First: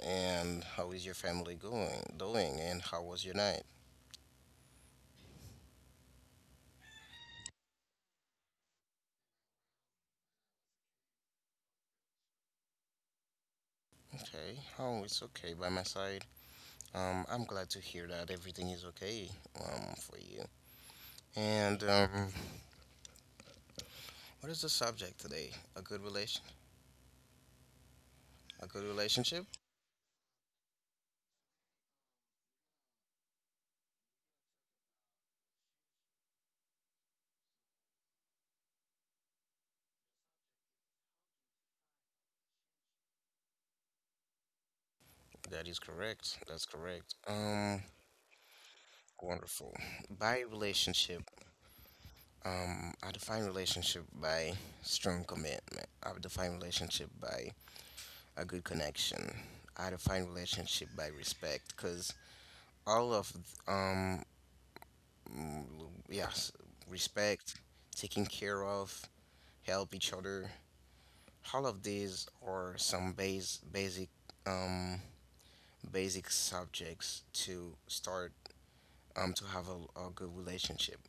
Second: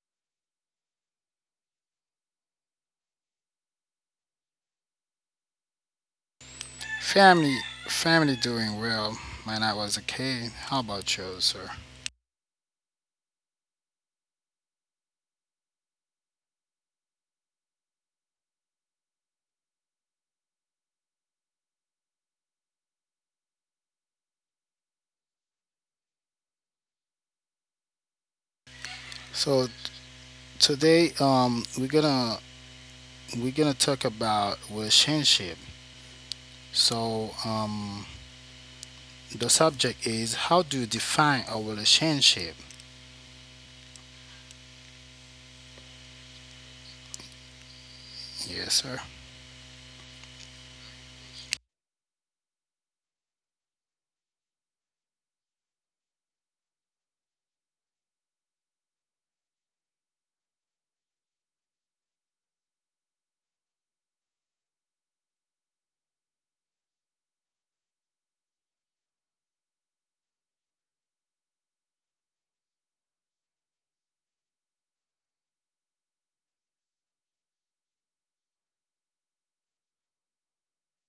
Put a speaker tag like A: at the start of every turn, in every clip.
A: And how is your family going? Doing. And how was your night?
B: Family, family doing well. When I was a kid. How about you, sir?
A: Okay. Oh, it's okay by my side. I'm glad to hear that everything is okay. For you. And what is the subject today? A good relation? A good relationship?
B: So today, we're gonna talk about relationship. So, um, the subject is how do you define a relationship?
A: That is correct. That's correct.
B: Yes, sir.
A: Wonderful. By relationship, I define relationship by strong commitment. I define relationship by a good connection. I define relationship by respect because all of um mm, yes respect, taking care of, help each other. All of these are some base basic um basic subjects to start to have a good relationship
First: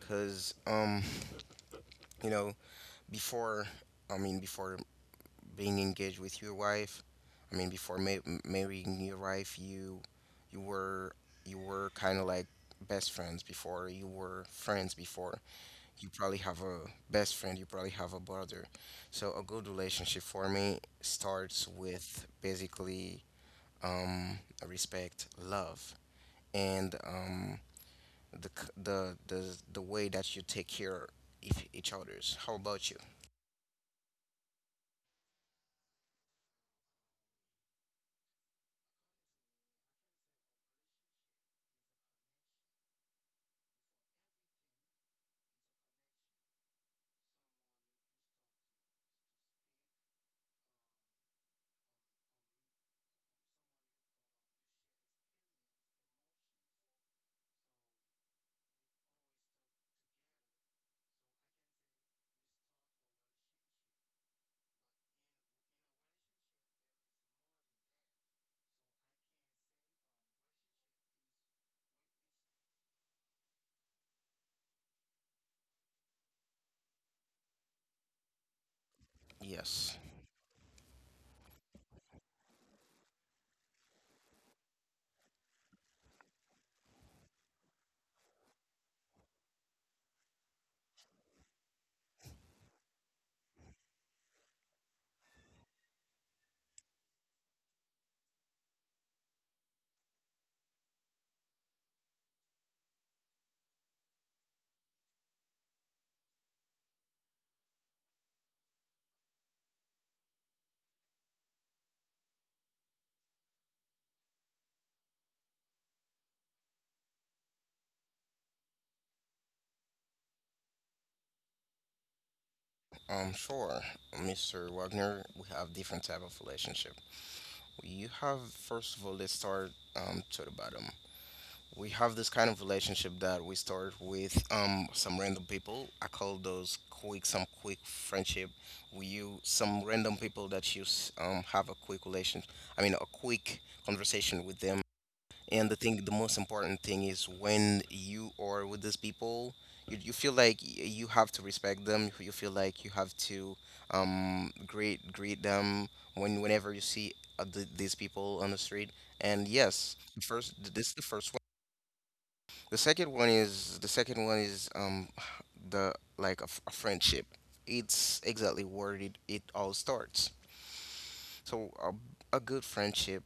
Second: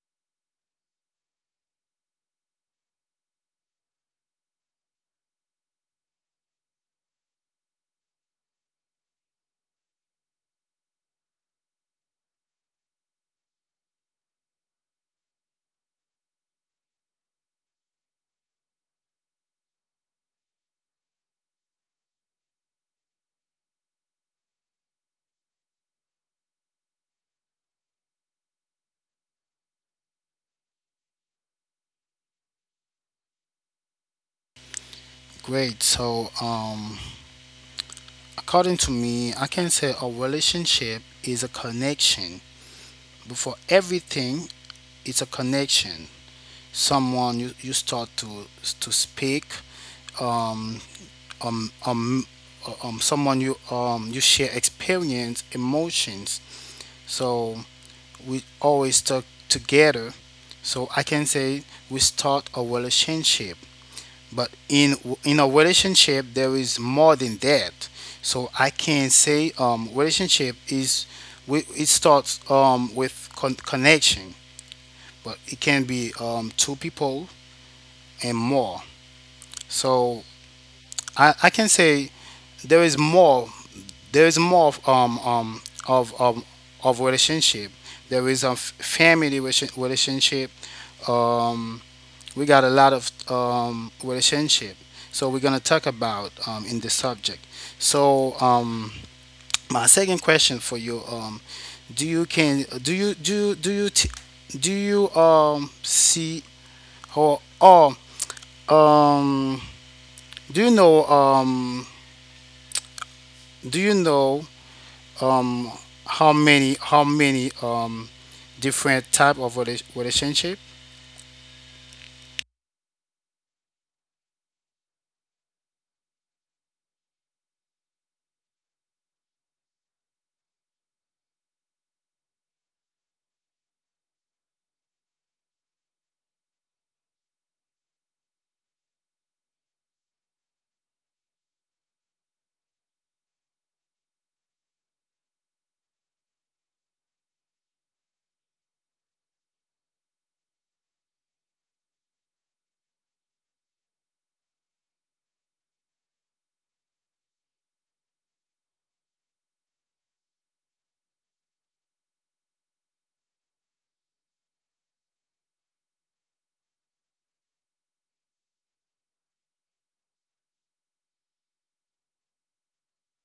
A: because you know before before being engaged with your wife. I mean, before marrying your wife, you were kind of like best friends before. You were friends before. You probably have a best friend. You probably have a brother. So a good relationship for me starts with basically um, respect, love, and the the way that you take care of each other's. How about you?
B: Great. So, according to me, I can say a relationship is a connection. Before everything, it's a connection. Someone you start to speak um um um someone you you share experience emotions, so we always talk together, so I can say we start a relationship, but in a relationship there is more than that. So I can say relationship is, we it starts with connection, but it can be two people and more.
A: Yes.
B: So I can say there is more. There is more of, um, of relationship. There is a family relationship. Um, we got a lot of relationship. So we're gonna talk about in this subject. So my second question for you: Do you can do you do you- do you t- do you see or um do you know um do you know um how many different type of relationship?
A: Sure, Mr. Wagner. We have different type of relationship. You have first of all, let's start to the bottom. We have this kind of relationship that we start with some random people. I call those quick some quick friendship. We you some random people that you have a quick relation. I mean a quick conversation with them, and the thing, the most important thing is when you are with these people, you feel like you have to respect them. You feel like you have to greet them whenever you see these people on the street. And yes, the this is the first one. The second one is the second one is the like a friendship. It's exactly where it all starts. So a good friendship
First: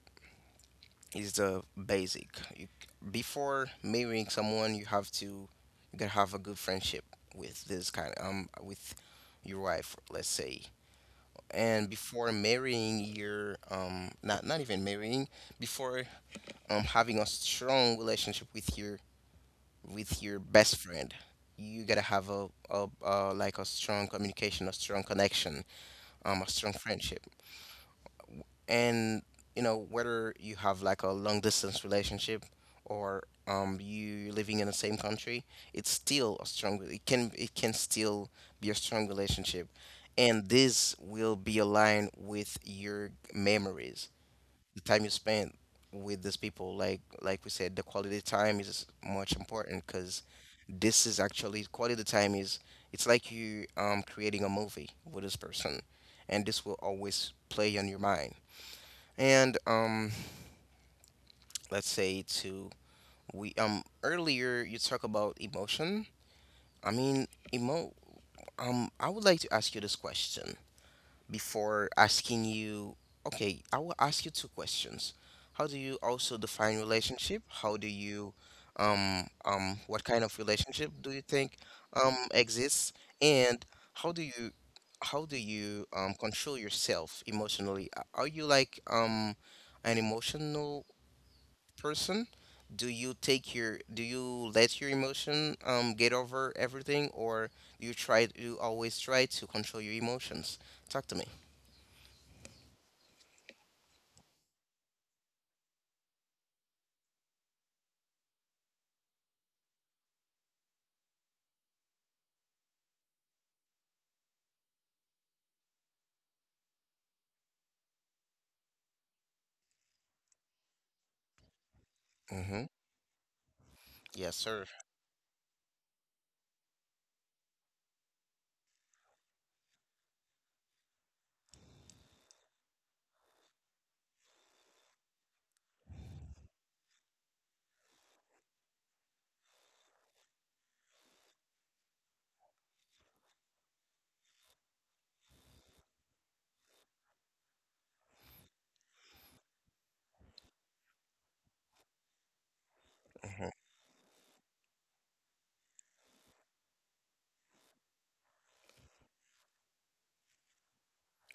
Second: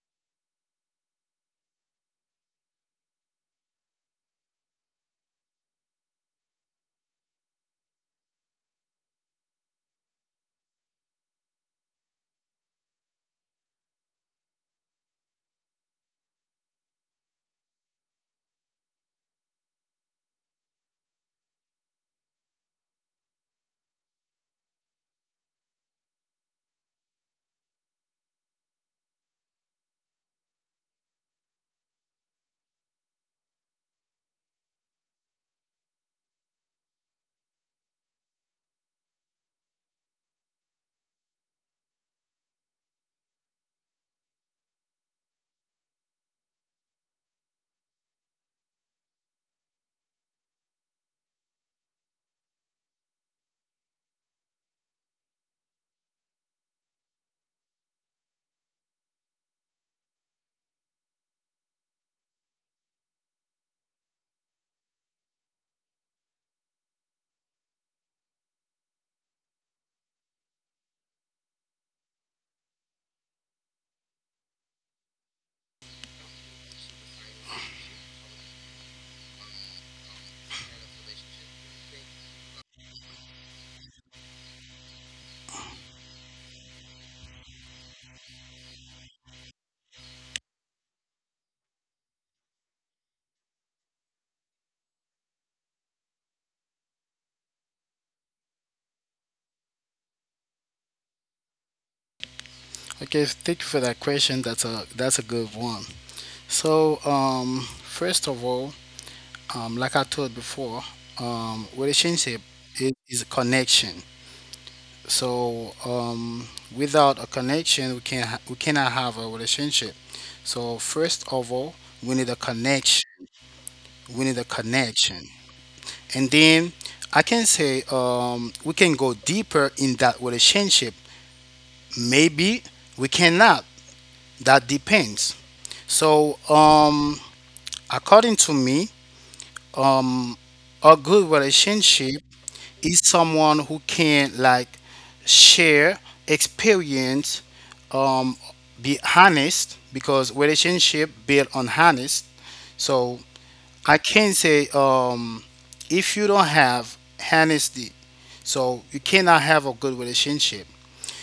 A: is the basic. You, before marrying someone, you gotta have a good friendship with this kind with your wife, let's say. And before marrying your not even marrying, before having a strong relationship with your best friend, you gotta have a like a strong communication, a strong connection, a strong friendship. And you know, whether you have like a long distance relationship or you living in the same country, it's still a strong, it can still be a strong relationship, and this will be aligned with your memories, the time you spent with these people. Like we said, the quality time is much important because this is actually quality time is, it's like you creating a movie with this person, and this will always play on your mind. And let's say to we earlier you talk about emotion. I mean, emo. I would like to ask you this question before asking you. Okay, I will ask you two questions. How do you also define relationship? How do you what kind of relationship do you think exists? And how do you how do you control yourself emotionally? Are you like an emotional person? Do you take your, do you let your emotion get over everything, or do you try you always try to control your emotions? Talk to me.
B: Okay, thank you for that question. That's a good one. So first of all, like I told before, relationship is a connection. So without a connection, we cannot have a relationship. So first of all, we need a
A: Mhm.
B: connection. We
A: Yes,
B: need a
A: sir.
B: connection. And then I can say we can go deeper in that relationship. Maybe we cannot. That depends. So, according to me, um, a good relationship is someone who can like share experience, um, be honest because relationship built on honest. So
A: Mhm.
B: I can say if you don't have honesty, so you cannot have a good relationship.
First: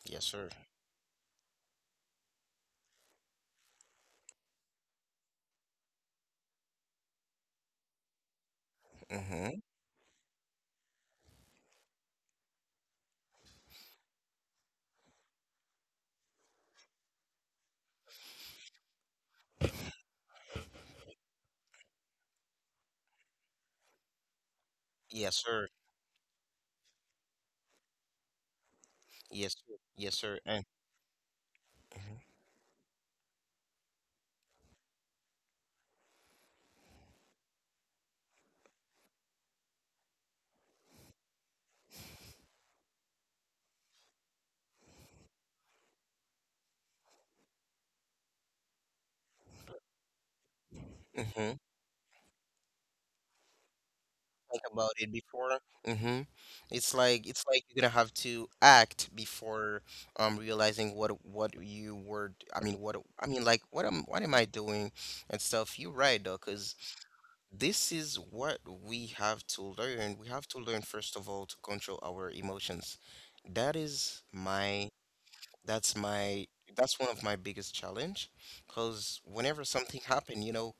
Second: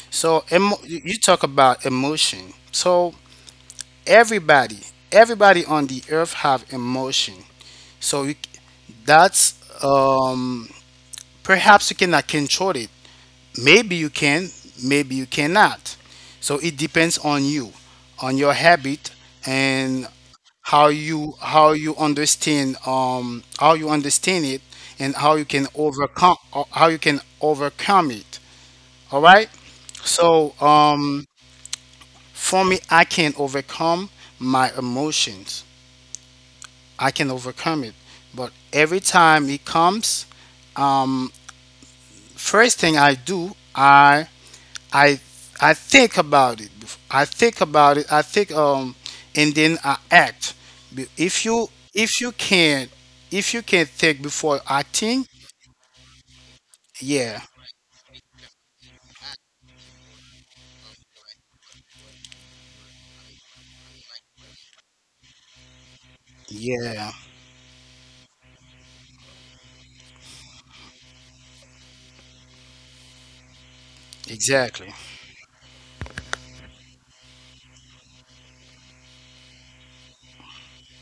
A: Yes,
B: So
A: sir.
B: you you talk about emotion. So everybody, everybody on the earth have emotion. So you, that's
A: Mhm.
B: um, perhaps you cannot control it. Maybe you can, maybe you cannot. So it depends on you, on your habit, and how you understand it and how
A: Yes,
B: you can
A: sir.
B: overcome how you can overcome it. All right.
A: Yes, sir. Yes, sir.
B: So
A: And
B: for me, I can overcome my emotions. I can overcome it. But every time it comes, um, first thing I do, I I think about it. I think about it. I think and then I act. If you
A: mm-hmm.
B: if you can if you can think before
A: Think about it
B: acting,
A: before. Mm-hmm.
B: yeah,
A: It's like you're gonna have to act before realizing what you were. I mean, like what am I doing and stuff. You're right though, 'cause
B: yeah,
A: this is what we have to learn. We have to learn first of all to control our emotions. That is
B: exactly.
A: my that's my, that's one of my biggest challenge because whenever something happen, you know,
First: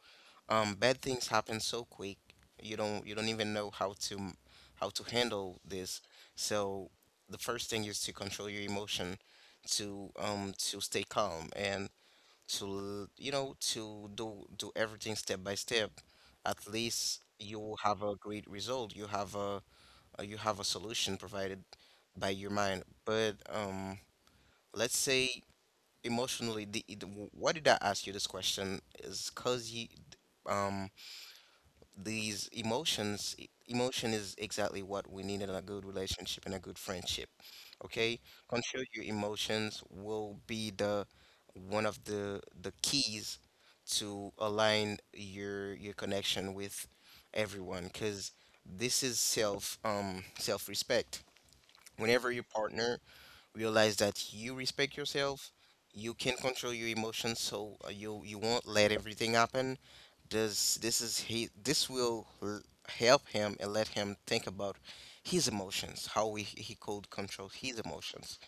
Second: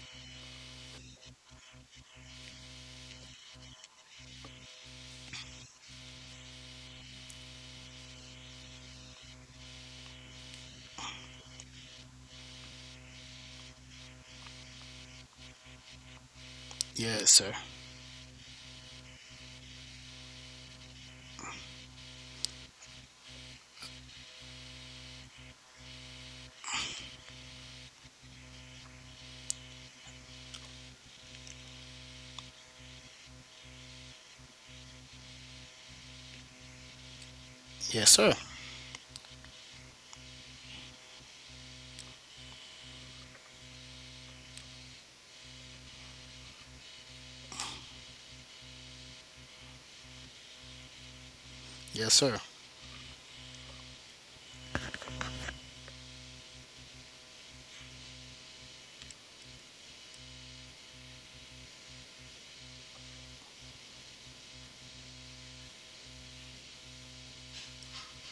A: bad things happen so quick. You don't even know how to how to handle this. So the first thing is to control your emotion, to stay calm, and to, you know, to do everything step by step, at least
B: Yes,
A: you
B: sir.
A: will have a great result, you have a solution provided by your mind. But let's say emotionally why did I ask you this question is because you um these emotions emotion is exactly what we need in a good relationship and a good friendship, okay?
B: Yes, sir.
A: Control your emotions will be the one of the keys to align your connection with everyone, because this is self self-respect.
B: Yes,
A: Whenever your
B: sir.
A: partner realize that you respect yourself, you can control your emotions, so you you won't let everything happen. Does this is he this will help him and let him think about his emotions, how we, he could control his emotions.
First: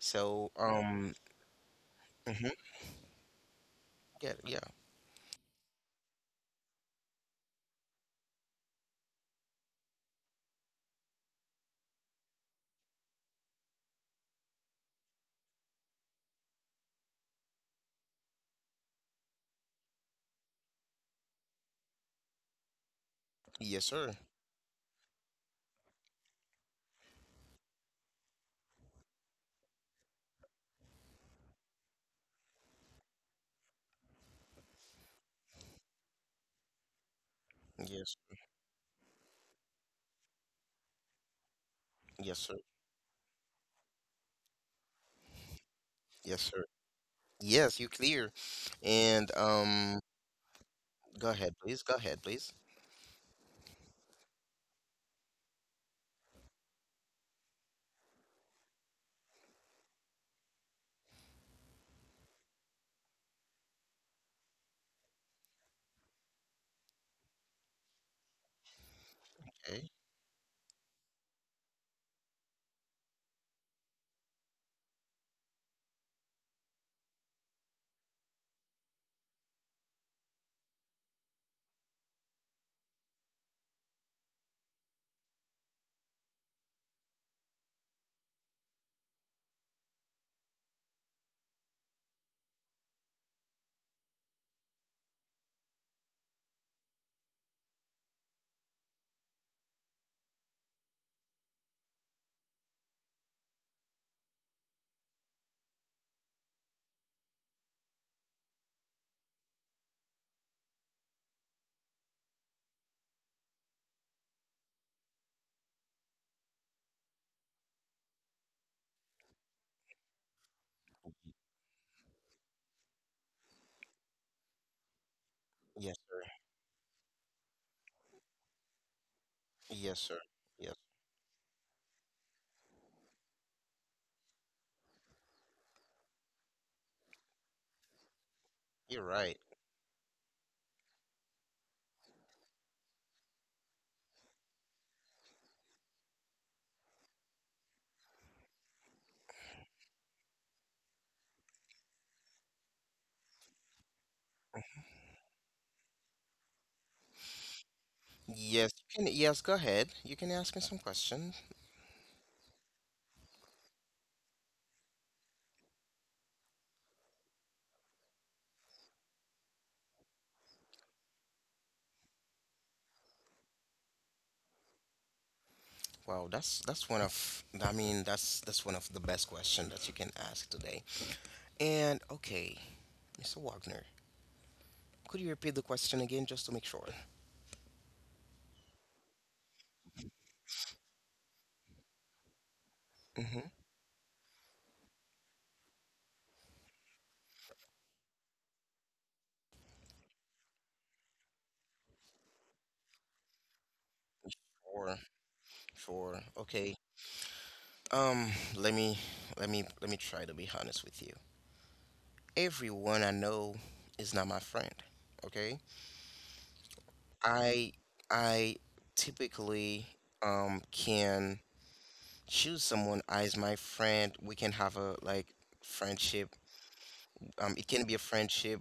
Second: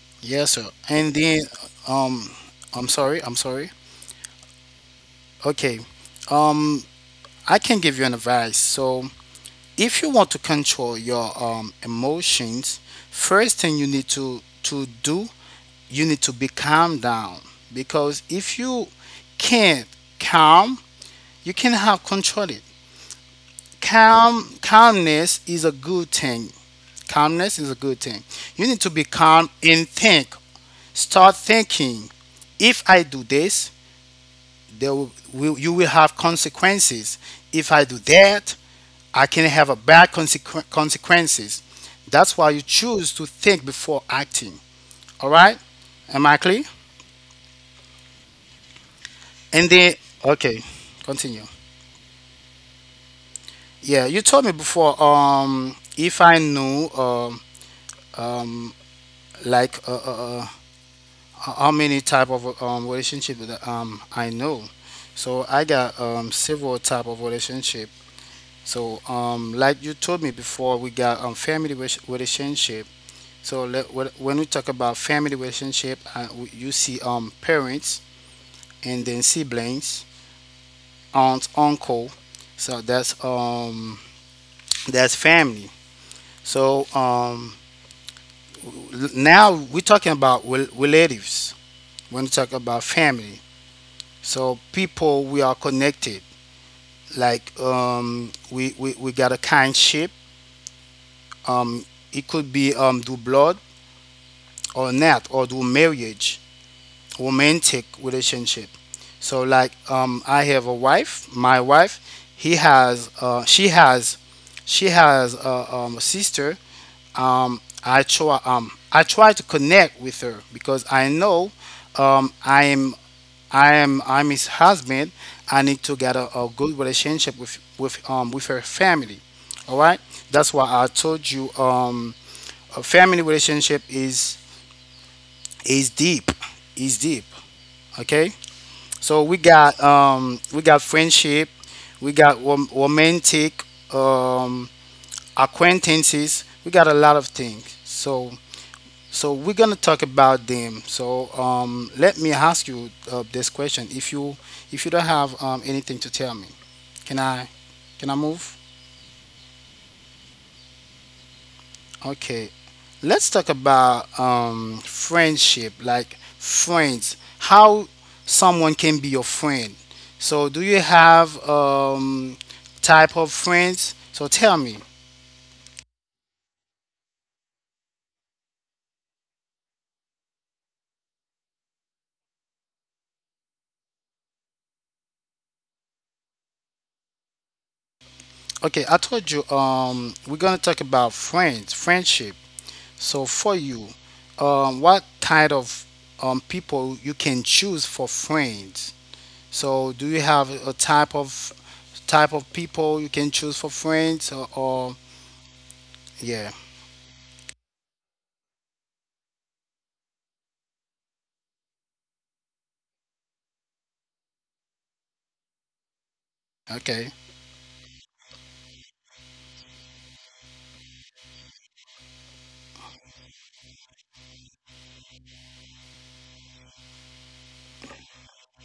A: So,
B: Yes, sir. And then, um,
A: mhm,
B: I'm sorry, I'm sorry.
A: yeah, yeah,
B: Okay. Um, I can give you an advice. So, if you want to control your emotions, first thing you need to do, you need to be calm down, because if you can't calm, you can have control it.
A: yes, sir,
B: Calmness is a good thing. Calmness is a good thing. You need to be calm and think. Start thinking. If I do this, will you will have consequences. If I do
A: yes,
B: that I can have a bad consequences. That's
A: yes,
B: why
A: sir,
B: you choose to think before acting. All right, am I
A: yes, sir,
B: clear?
A: yes, you clear. And
B: And then okay,
A: go
B: continue.
A: ahead, please, go ahead, please.
B: Yeah, you told me before if I knew um like how many type of relationship that I know, so I got several type of relationship. So, like
A: Okay,
B: you told me before, we got family relationship. So when we talk about family relationship, you see parents and then siblings, aunt, uncle. So that's family. So now we're talking about relatives. When we talk about family, so people we are connected. Like we got a kindship. Um, it could be through blood or not, or do marriage, romantic relationship. So like I have a wife. My wife, he has she has, she has a sister. I try to connect with her because I know um i am I'm his husband. I need to
A: yes,
B: get
A: sir,
B: a good relationship with her family. All right,
A: yes, sir,
B: that's why
A: yes,
B: I told you a family relationship is deep, is deep. Okay.
A: you're
B: So
A: right.
B: we got friendship, we got romantic, um acquaintances, we got a lot of things. So so we're gonna talk about them. So let me ask you this question. If you if you don't have anything to tell me, can i can I move?
A: Yes, you can, yes, go ahead. You can ask me some questions.
B: Okay. Let's talk about friendship, like friends, how someone can be your friend. So, do you have type of friends? So, tell me.
A: Wow, that's one of that's one of the best questions that you can ask today. And okay, Mr. Wagner, could you repeat the question again just to make sure?
B: Okay, I told you we're gonna talk about friends, friendship. So,
A: Mm-hmm.
B: for you, what kind of people you can choose for friends? So, do you have a type of people you can choose for friends, or
A: Sure, sure.
B: yeah,
A: Okay. Um, let me let me try to be honest with you. Everyone I know is not my friend. Okay?
B: okay.
A: I I typically can choose someone as my friend. We can have a like friendship. It can be a friendship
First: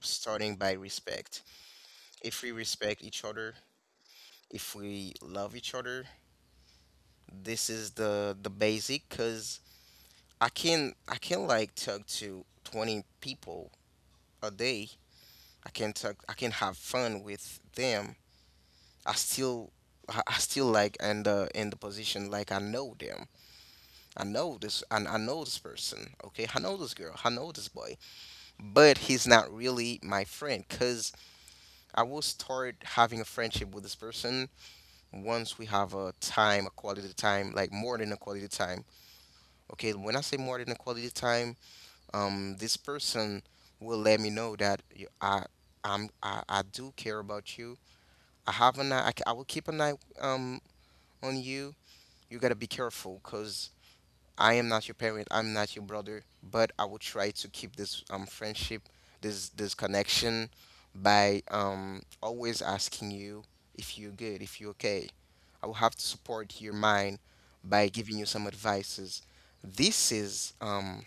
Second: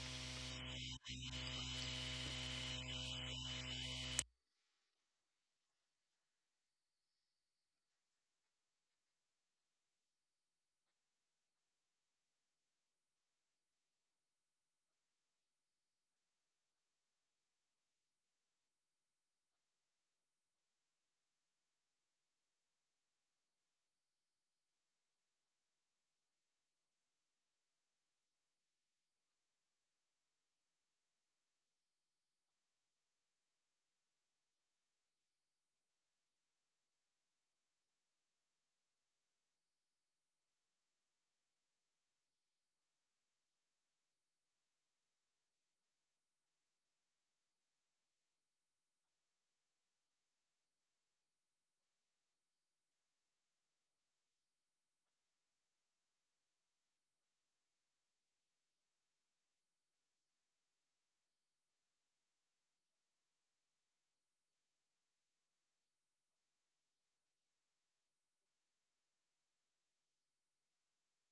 A: starting by respect. If we respect each other, if we love each other, this is the basic because I can like talk to 20 people a day. I can have fun with them. I still I still like in the position like I know them. I know this and I know this person. Okay, I know this girl. I know this boy, but he's not really my friend because I will start having a friendship with this person once we have a time, a quality time, like more than a quality time. Okay, when I say more than a quality time, this person will let me know that you, I, I'm, I do care about you. I have an eye, I will keep an eye um, on you. You gotta be careful because I am not your parent. I'm not your brother, but I will try to keep this friendship, this connection, by always asking you if you're good, if you're okay. I will have to support your mind by giving you some advices. This is um,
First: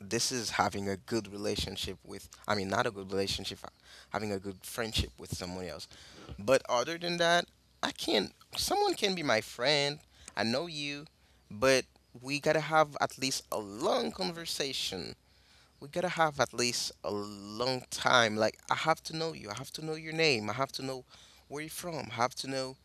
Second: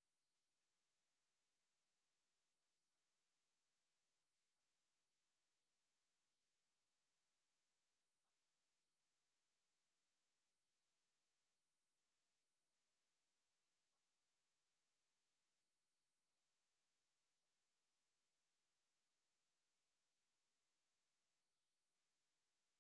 A: this is having a good relationship with, not a good relationship, having a good friendship with someone else. But other than that, I can't someone can be my friend. I know you, but we gotta have at least a long conversation. We gotta have at least a long time, like I have to know you, I have to know your name, I have to know where you're from, I have to know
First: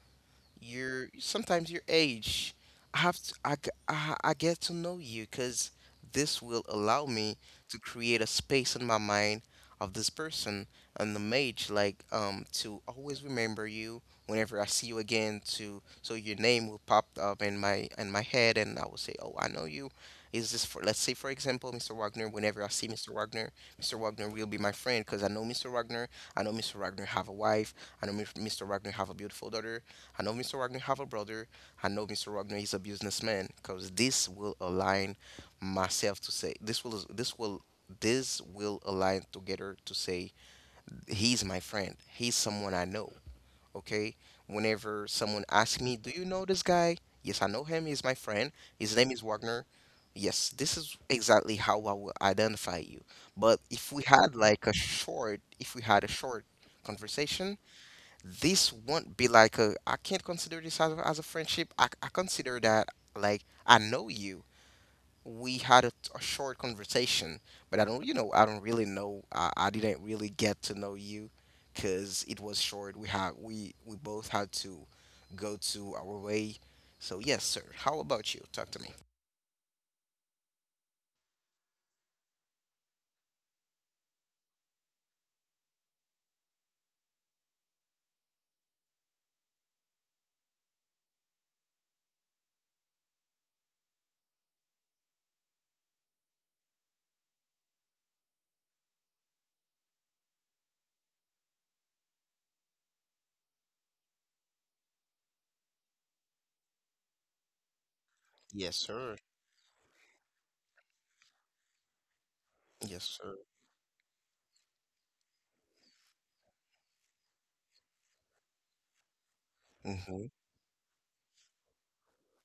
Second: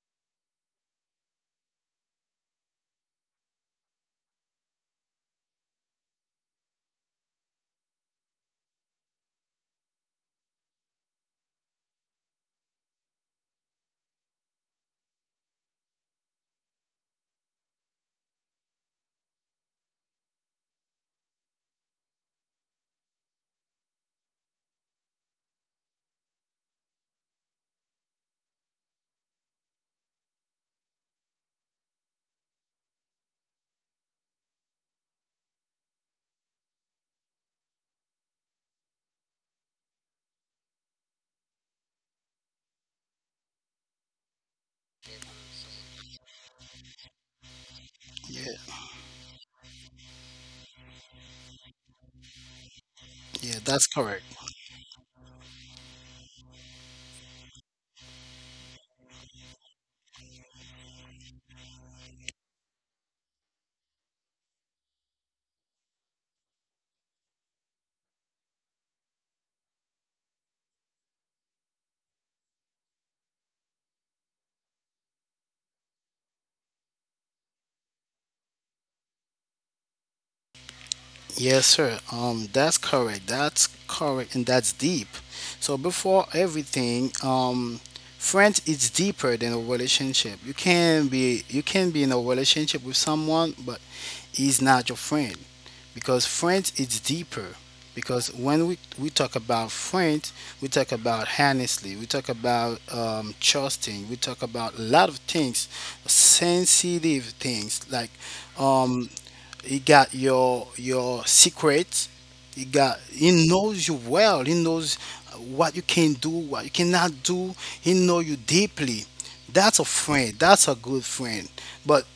A: your sometimes your age. I have to, I, g- I get to know you because this will allow me to create a space in my mind of this person, and the mage, like to always remember you whenever I see you again, to so your name will pop up in my head, and I will say, oh, I know you. Is this for, let's say, for example, Mr. Wagner, whenever I see Mr. Wagner, Mr. Wagner will be my friend because I know Mr. Wagner. I know Mr. Wagner have a wife. I know Mr. Wagner have a beautiful daughter. I know Mr. Wagner have a brother. I know Mr. Wagner is a businessman, because this will align myself to say, this will align together to say he's my friend. He's someone I know. Okay. Whenever someone asks me, "Do you know this guy?" Yes, I know him. He's my friend.
B: Yeah.
A: His name is Wagner. Yes, this is exactly how I will identify you. But
B: Yeah,
A: if
B: that's
A: we had
B: correct.
A: like a short, if we had a short conversation, this won't be like a, I can't consider this as as a friendship. I consider that like I know you. We had a short conversation, but I don't, you know, I don't really know. I didn't really get to know you because it was short. We had we both had to go to our way. So yes, sir. How about you? Talk to me.
B: Yes, sir. That's correct. That's correct, and that's deep. So before everything, friends is deeper than a relationship. You can be in a relationship with someone, but he's not your friend, because friends is deeper. Because when we talk about friends, we talk about honestly, we talk about trusting, we talk about a lot of things, sensitive things like
A: Yes, sir.
B: um, He got your secret.
A: Yes, sir.
B: He knows you well. He knows what you can do, what you cannot do. He know you deeply. That's a
A: Mm-hmm.
B: friend. That's a good friend. But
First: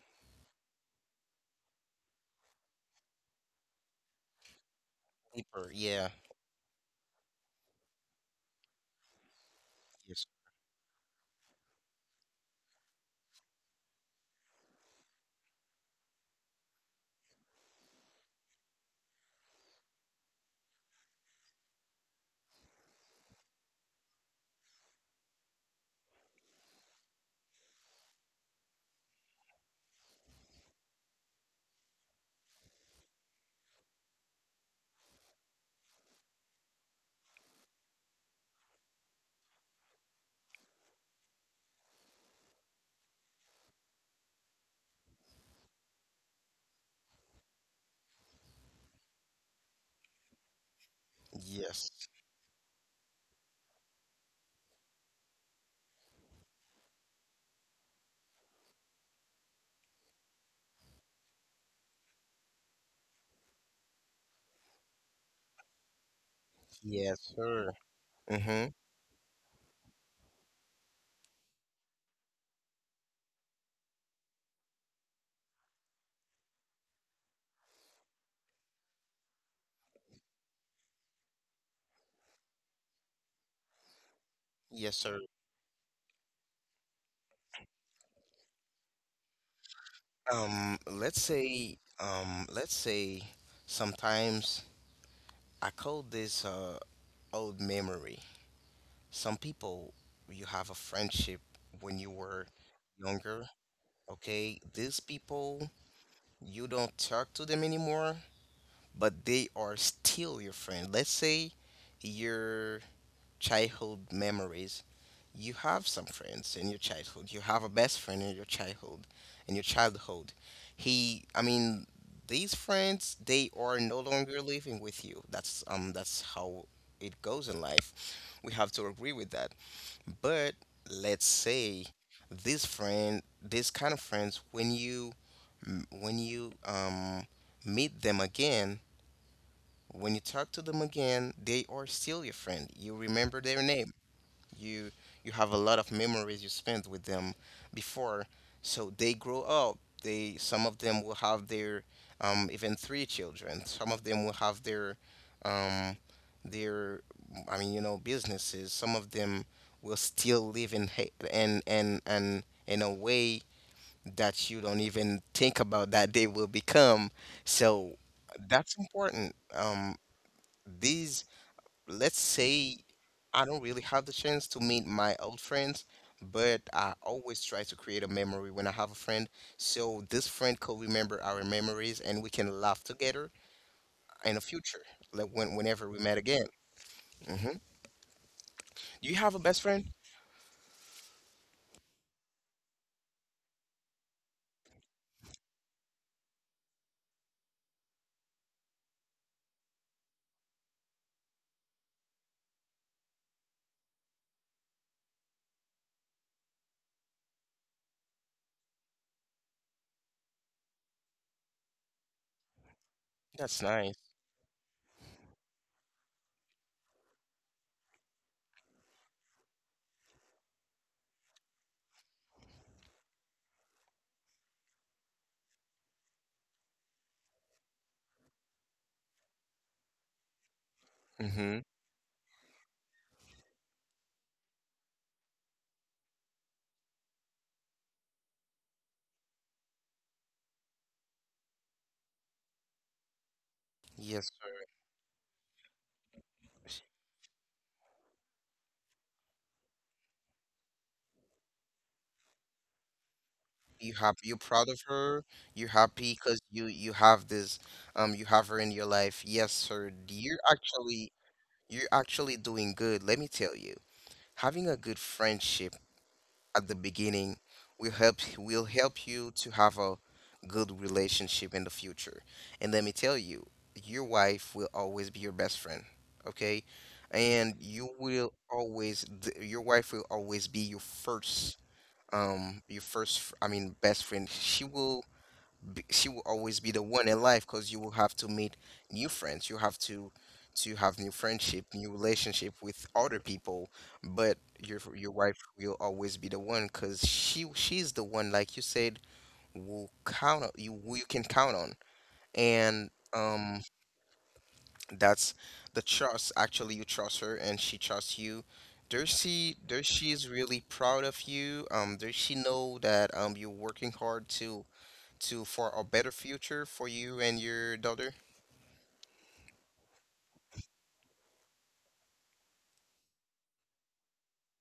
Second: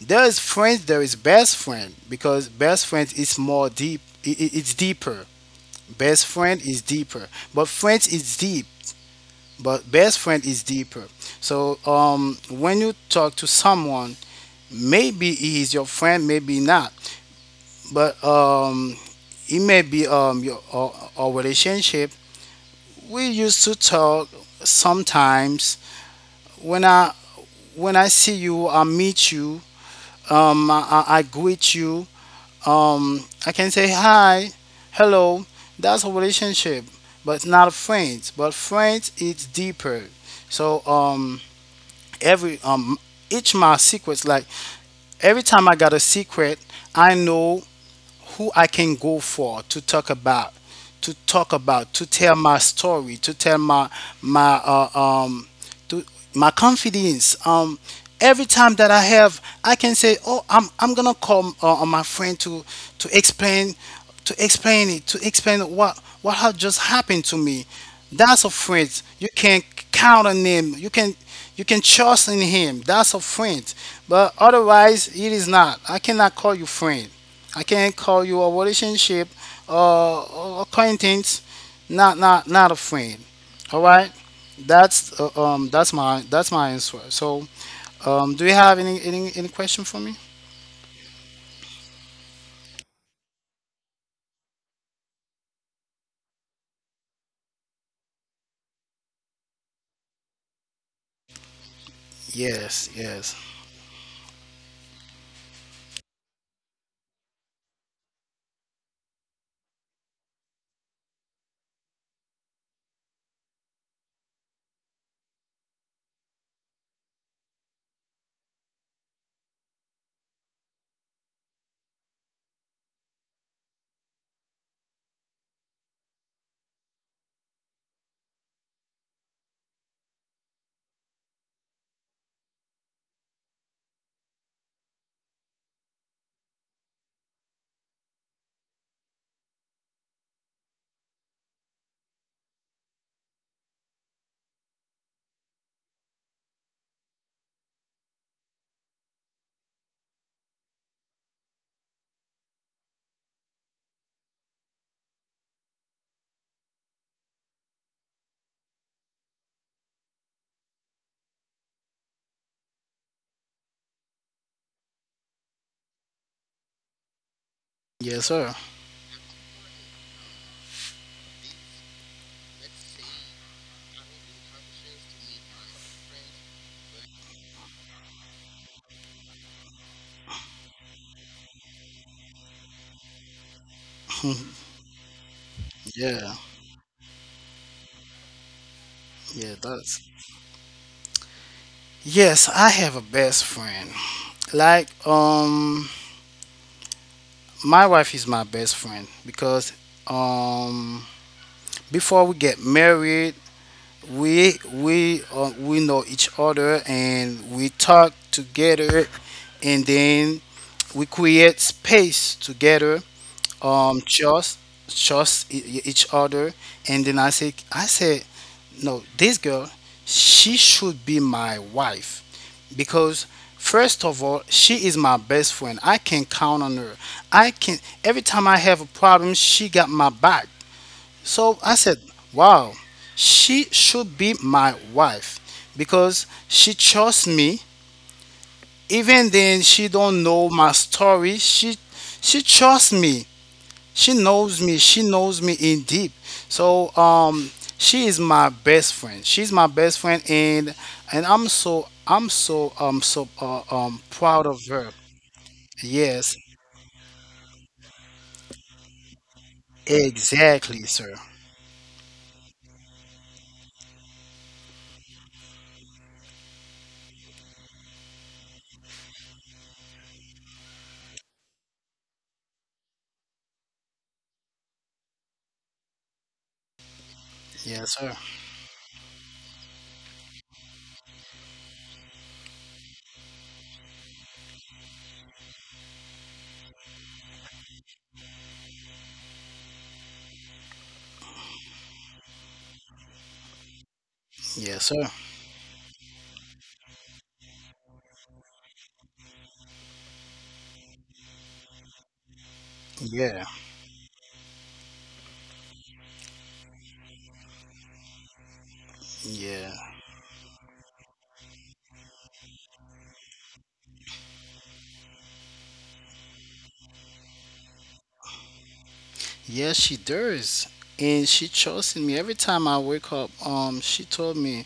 B: there is friends. There is best friend because best friend is more deep. It's deeper.
A: Deeper. Yeah.
B: Best friend is deeper, but friends is deep. But best
A: Yes.
B: friend is deeper. So when you talk to someone, maybe he is your friend, maybe not, but it may be your our relationship. We used to talk sometimes. When I when I see you I meet you, I greet you. I can say hi, hello. That's a relationship, but not friends. But friends it's deeper. So every each my secrets, like every time I got a secret, I know who I can go for to talk about, to talk about,
A: Yes.
B: to tell my story, to tell my my to my confidence. Every time that I have, I can say, oh, I'm gonna call on my friend to explain, to explain it, to explain what had just
A: Yes,
B: happened to me.
A: sir.
B: That's a
A: Mm-hmm.
B: friend. You can count on him. You can trust in him. That's a friend. But otherwise, it is not. I cannot call you friend. I can't call you a relationship or acquaintance, not a friend. All right,
A: Yes,
B: that's
A: sir.
B: that's my answer. So, do you have any question for me?
A: Let's say sometimes I call this old memory. Some people, you have a friendship when you were
B: Yes, yes,
A: younger, okay? These people, you don't talk to them anymore, but they are still your friend. Let's say your childhood memories. You have some friends in your childhood. You have a best friend in your childhood. I mean, these friends, they are no longer living with you. That's how it goes in life. We have to agree with that. But let's say this friend, this kind of friends, when you meet them again, when you talk to them again, they are still your friend. You remember their name. You you have a lot of memories you spent with them before. So they grow up. They Some of them will have their even three children. Some of them will have um, their I mean, businesses. Some of them will still live in ha- and in a way that you don't even think about, that they will become. So
B: yes, sir.
A: that's important. These, let's say, I don't really have the chance to meet my old friends, but I always try to create a memory when I have a friend. So this friend could remember our memories, and we can laugh together in the future, like whenever we met
B: Yeah,
A: again. Hmm. Do you have a
B: yeah,
A: best friend?
B: that's. Yes, I have a best friend. Like, my wife is my best friend because, um, before we get married, we know each other and we talk together, and then we create space together,
A: That's nice.
B: just each other. And then I say, no, this girl, she should be my wife, because first of all she is my best friend. I can count on her. I can Every time I have a problem she got my back. So
A: Hmm.
B: I said, wow, she should be my wife because she trusts me. Even then she don't know my story. She trusts me. She
A: Yes,
B: knows me.
A: sir.
B: She knows me in deep. So she is my best friend. She's my best friend, and I'm so
A: You happy?
B: proud
A: You're
B: of
A: proud
B: her.
A: of her. You're happy
B: Yes,
A: because you have you have her in your life. Yes, sir. You're
B: exactly, sir.
A: actually you're actually doing good. Let me tell you. Having a good friendship at the beginning will help you to have a good relationship in the future. And let me tell you, your wife will always be your best friend, okay? And
B: Yes, sir.
A: your wife will always be your first, I mean, best friend. She will always be the one in life, because you will have to meet new friends. You have to have new friendship, new relationship with other people. But your
B: Yes, sir.
A: your wife will always be the one, because she's the one, like you said, will count on you, who you can count on, and
B: Yeah.
A: that's the trust. Actually, you trust her, and she trusts you.
B: Yeah.
A: There she is really proud of you. There she know that you're working hard to for a better future for you and your daughter?
B: Yes, she does. And she trusts in me. Every time I wake up, she told me,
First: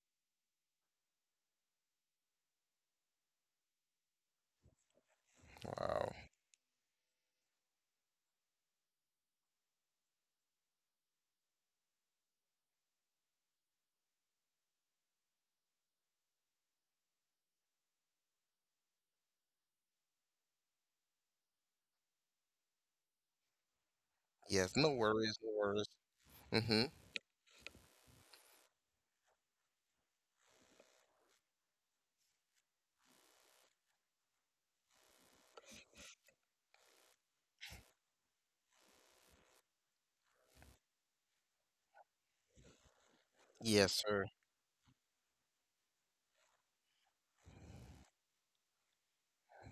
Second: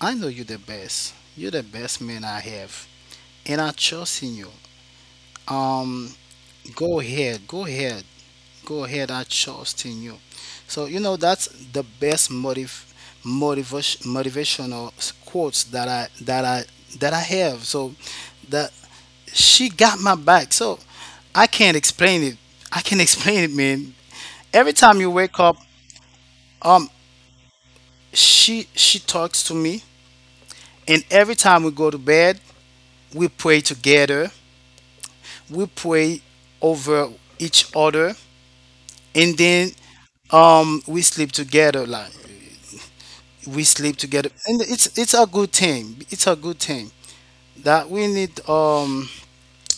B: I know you're the best. You're the best man I have. And I trust in you. Um,
A: Wow.
B: go ahead, go ahead, go ahead, I trust in you. So you know that's the best motive motivation motivational quotes that I that I that I have. So that she got my back. So I can't explain it. I can't explain it, man. Every
A: Yes, no
B: time you wake
A: worries, no
B: up,
A: worries. Mm-hmm.
B: um, she talks to me, and every time we go to bed, we pray together. We pray over each other, and then we sleep together. Like we
A: Yes,
B: sleep together,
A: sir.
B: and it's a good thing. It's a good thing that we need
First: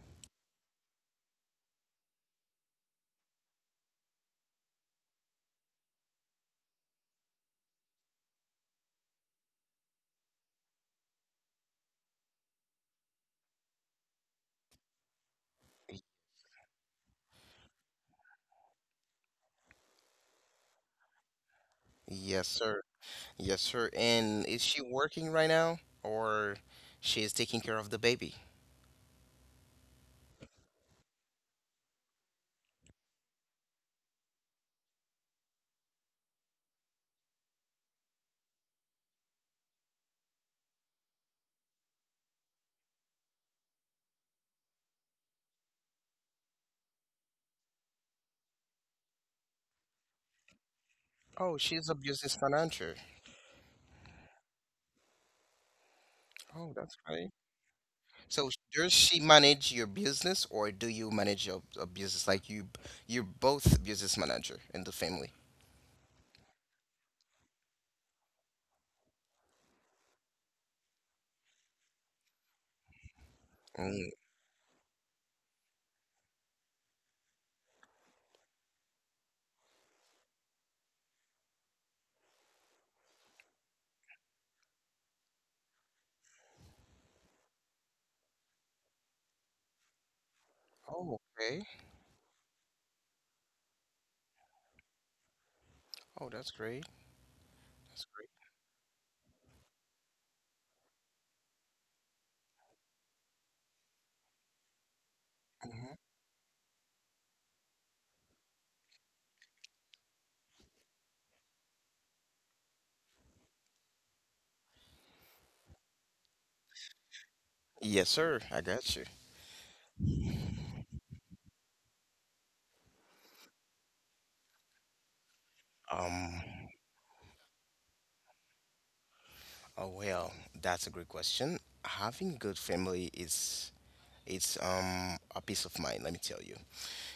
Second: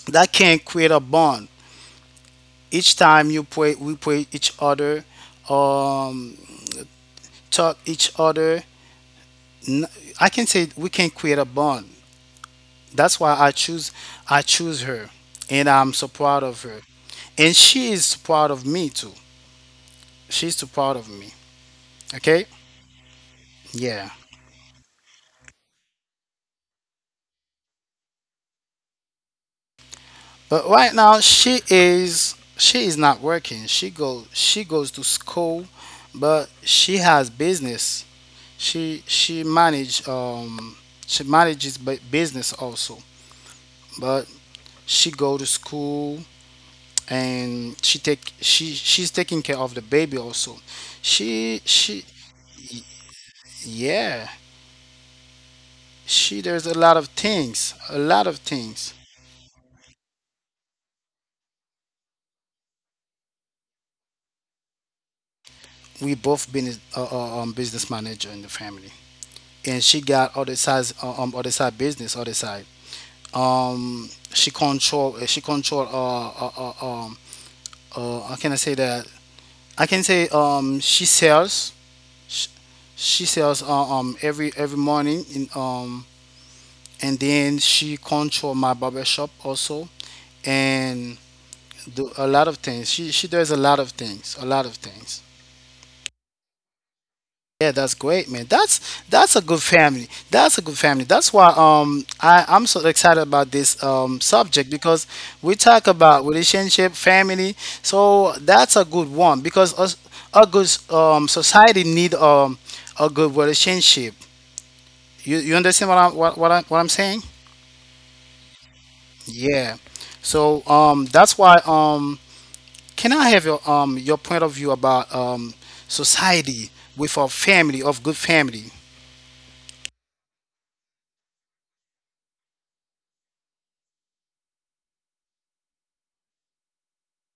B: that can create a bond. Each time you pray, we pray each other, um talk each other. N- I can say we can create a bond. That's why I choose her, and I'm
A: Y-
B: so proud of her, and she is proud of me too. She's too proud of me. Okay,
A: Yes, sir. Yes, sir.
B: yeah.
A: And is she working right now, or she is taking care of the baby?
B: But right now she is not working. She goes to school, but she has business. She she manage um she manages business also, but she go to school and she's taking care of the baby also.
A: Oh, she's a
B: She
A: business manager.
B: yeah. She there's
A: Oh,
B: a
A: that's
B: lot of
A: great.
B: things, a lot of
A: So does
B: things.
A: she manage your business, or do you manage your a business? Like you're both business manager in the family.
B: We both been business manager in the family, and she got other sides, other side business, other side. Um,
A: Mm.
B: she control. Uh, um, how can I say that? I can say, she sells. She, she sells every morning in and then she control my barber shop also and
A: Oh, okay.
B: do a lot of things she does a lot of things, a lot of things.
A: Oh, that's great.
B: Yeah, that's
A: That's
B: great,
A: great.
B: man. That's a good family. That's a good family. That's why I'm so excited about this subject because we talk
A: Hmm.
B: about relationship, family. So that's a good one because us, a good society need a good relationship. You understand what I'm what, I, what I'm saying?
A: Yes, sir. I got you.
B: Yeah. So that's why can I have your point of view about
A: Um,
B: society with a family of good family?
A: Oh well, that's a great question. Having good family is it's a peace of mind, let me tell you.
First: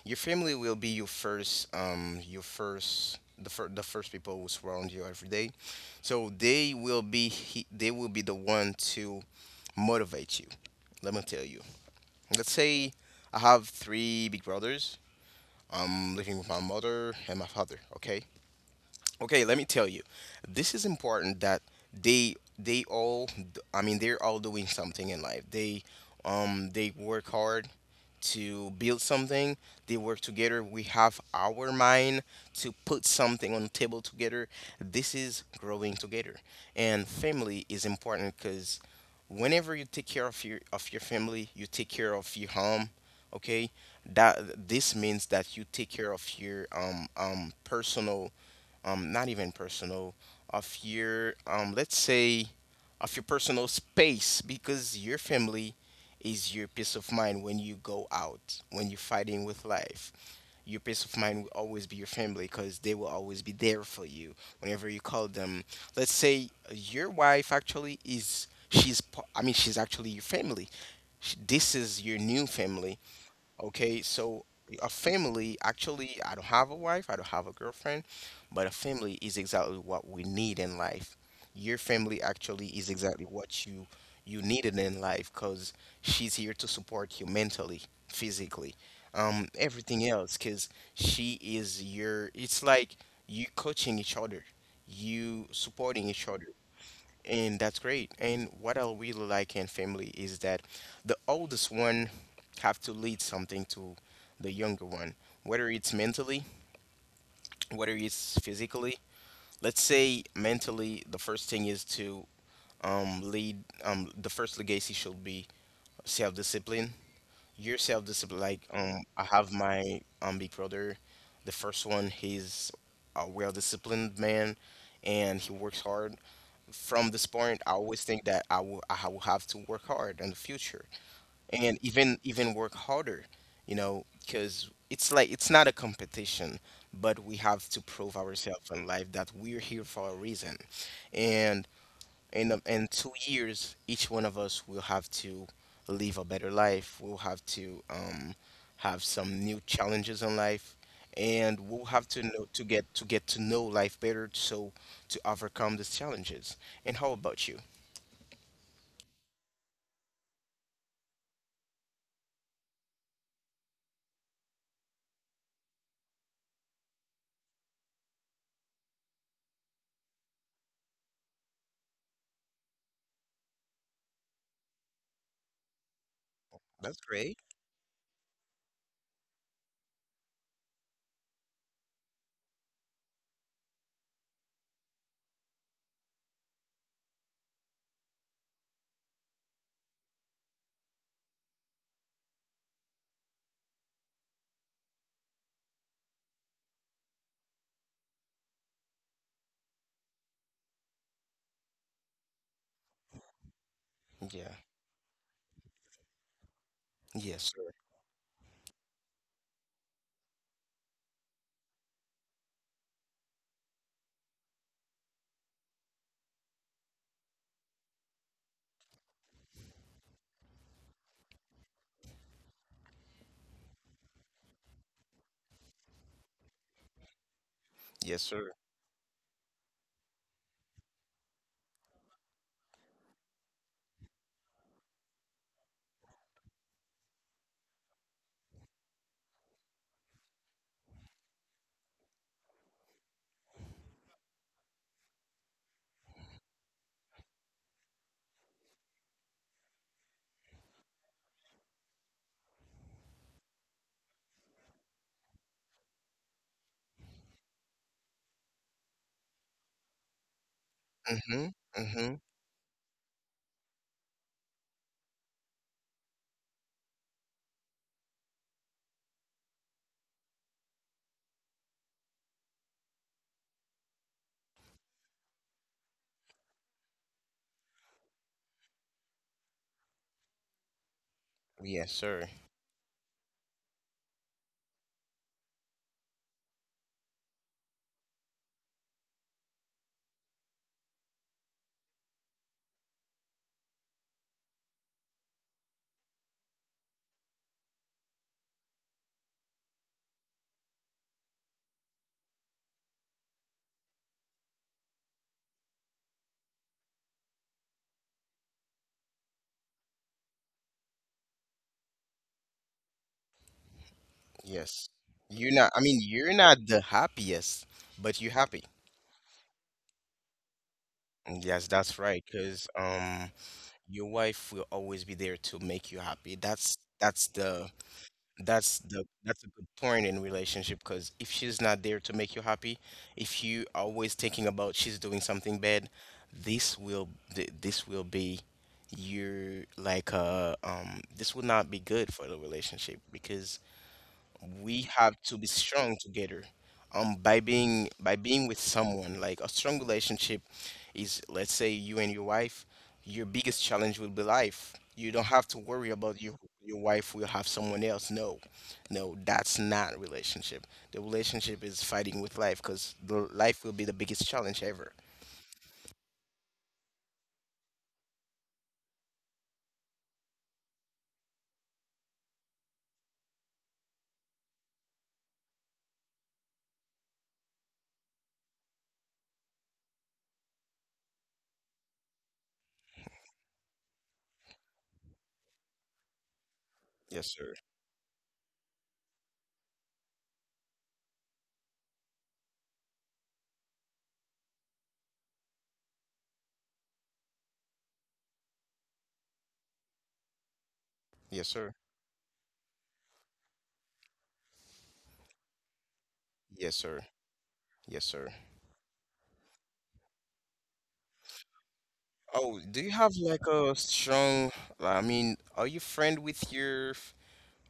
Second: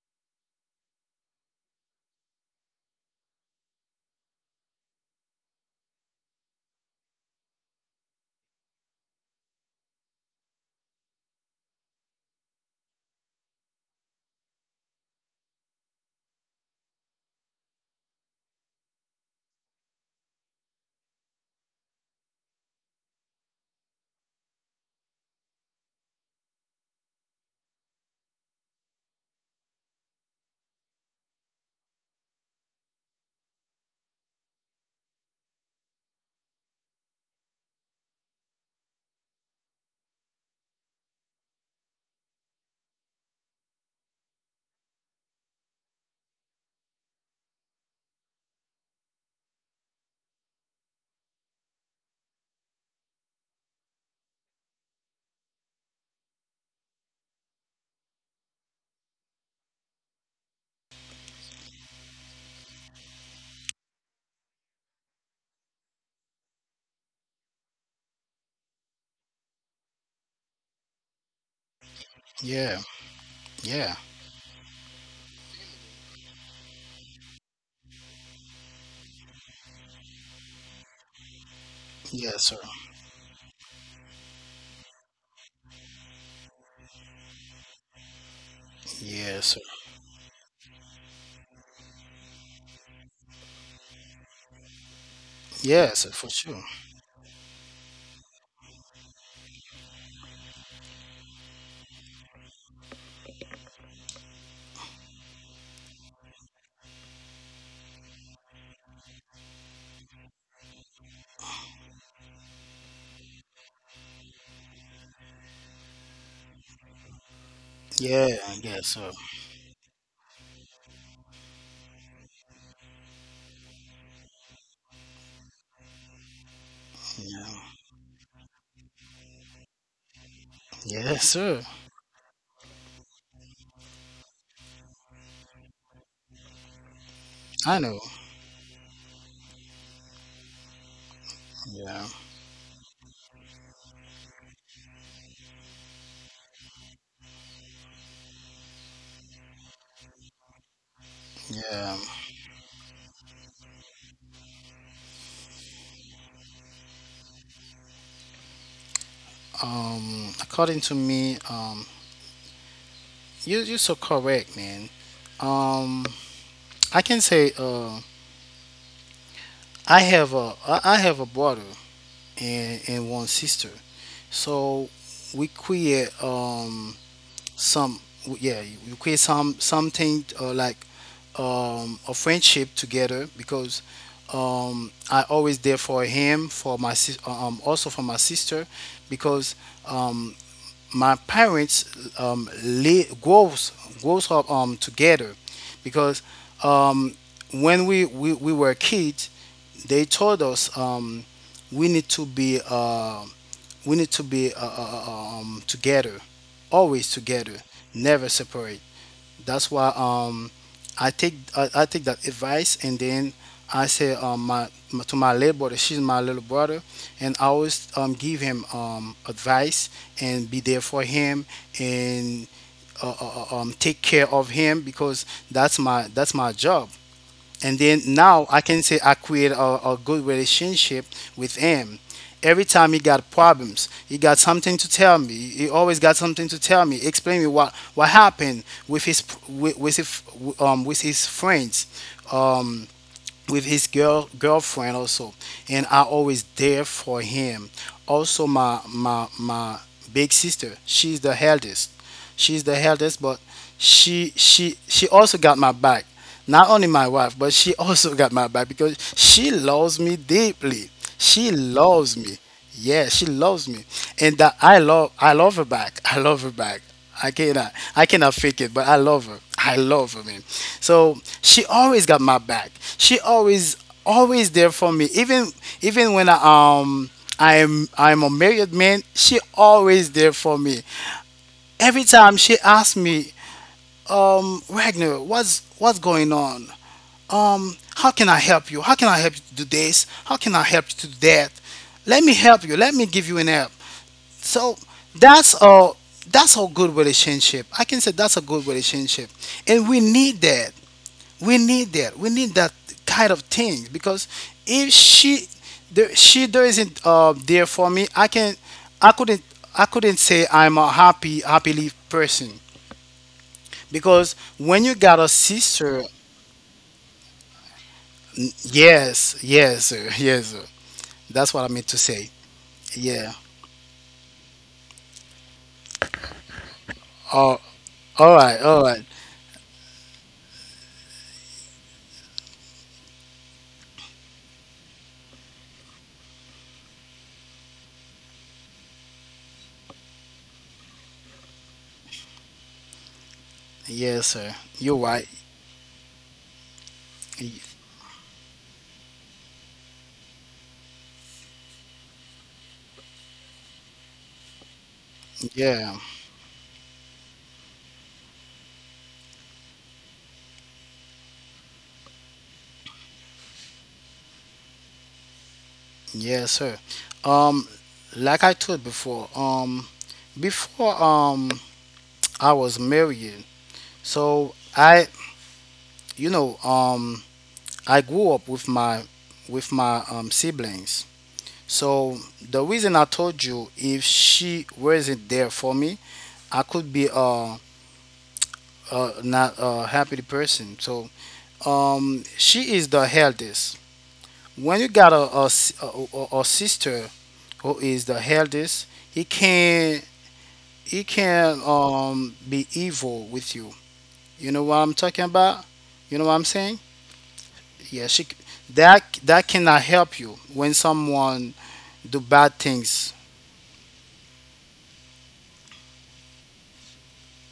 A: Your family will be your first, the first people who surround you every day. So they will be the one to motivate you. Let me tell you. Let's say I have three big brothers. I'm living with my mother and my father, okay? Okay, let me tell you. This is important that they they all they're all doing something in life. They work hard to build something. They work together. We have our mind to put something on the table together. This is growing together. And family is important, cuz whenever you take care of your family, you take care of your home, okay? That This means that you take care of your personal, not even personal, of your, let's say, of your personal space, because your family is your peace of mind when you go out, when you're fighting with life. Your peace of mind will always be your family, because they will always be there for you whenever you call them. Let's say your wife actually I mean, she's actually your family. This is your new
B: Yeah.
A: family. Okay,
B: Yeah.
A: so a family, actually, I don't have a wife, I don't have a girlfriend, but a family is exactly what we need in life. Your family
B: Yes,
A: actually
B: sir.
A: is exactly what you needed in life, because she's here to support you mentally, physically,
B: Yes, sir.
A: everything else, because it's like you coaching each other, you supporting
B: Yes,
A: each
B: sir, for
A: other.
B: sure.
A: And that's great. And what I really like in family is that the oldest one have to lead something to the younger one, whether it's mentally, whether it's physically. Let's say mentally, the first thing is to lead. The first legacy should be self-discipline. Your self-discipline,
B: Yeah,
A: like
B: yes,
A: I
B: sir.
A: have my big brother. The first one, he's a well-disciplined man, and he works hard. From this point, I
B: Yeah,
A: always think that I will have to work hard in the future,
B: yes,
A: and
B: sir.
A: even work harder, because it's like, it's not a competition, but we have to
B: I know.
A: prove ourselves in life that we're here for a reason. And
B: Yeah,
A: in 2 years, each one of us will have to live a better life. We'll have to have some new challenges in life, and we'll have
B: yeah.
A: to get to know life better, so to overcome these challenges. And how about you?
B: According to me, you you're so correct, man. Um, I can say, I have a I have a brother and one sister. So we create
A: That's great.
B: some yeah you create some something like, a friendship together because I always there for him for my also for my sister because, um, my parents, um, li- grows grows up together because, um, when we were kids they told us, we need to be we need to
A: Yeah.
B: be together, always
A: Yes, sir.
B: together, never separate. That's why, I take that advice, and then I say, my, my to my little brother, she's my little brother, and I always, give him, advice and be there for him and take care of him because that's my job, and
A: Yes,
B: then
A: sir.
B: now I can say I create a good relationship with him. Every time he got problems, he got something to tell me. He always got something to tell me, explain me what happened with his with his with his friends, um with his girlfriend also, and I always there for him. Also, my big sister, she's the eldest. She's the eldest, but she also got my back. Not only my wife, but she also got my back because she loves me deeply.
A: Mm-hmm.
B: She
A: Mm-hmm.
B: loves me. Yeah, she loves me, and that I love her back. I love her back. I cannot fake it, but I love her. I love her, man. So she always got my back. She always always there for me. Even when um I'm a married man, she always there for me.
A: Yes,
B: Every
A: sir.
B: time she asks me, Wagner, what's going on? How can I help you? How can I help you to do this? How can I help you to do that? Let me help you. Let me give you an help. So that's a that's a good relationship. I can say that's a good relationship, and we need that. We need that. We need that kind of thing because if she there isn't there for me, I couldn't I couldn't say I'm a happy happily person. Because
A: Yes.
B: when you got a
A: You're not, I mean,
B: sister,
A: you're not the happiest, but you're happy.
B: yes, yes, sir, yes, sir.
A: Yes,
B: That's what I
A: that's
B: meant to
A: right.
B: say.
A: Because.
B: Yeah.
A: Your wife will always be there to make you happy. That's that's the
B: Oh, all
A: that's
B: right, all
A: the
B: right.
A: that's a good point in relationship, because if she's not there to make you happy, if you are always thinking about she's doing something bad, this will th- this will be this will not be good for the relationship, because
B: Yes, sir.
A: we
B: You're
A: have to
B: right.
A: be strong together.
B: Y-
A: By being with someone, like, a strong relationship is, let's say, you and your wife, your biggest challenge will be life. You don't have to worry
B: Yeah,
A: about your wife will have someone else. No, no, that's not relationship. The relationship is fighting with life, because the life will be the biggest challenge ever.
B: yes, sir. Um, like I told before, before um I was married, so I, you know, I grew up with my siblings. So the reason I told you, if she wasn't there for me, I could
A: Yes,
B: be
A: sir.
B: not a happy person. So she is the eldest. When you got a, s- a sister who is the eldest, he
A: Yes, sir.
B: can be evil with you. You know what I'm talking about? You know what I'm
A: Yes,
B: saying?
A: sir. Yes,
B: Yeah,
A: sir.
B: that cannot help you when someone do
A: Oh,
B: bad
A: do you have
B: things.
A: like a strong, I mean, are you friend with your f-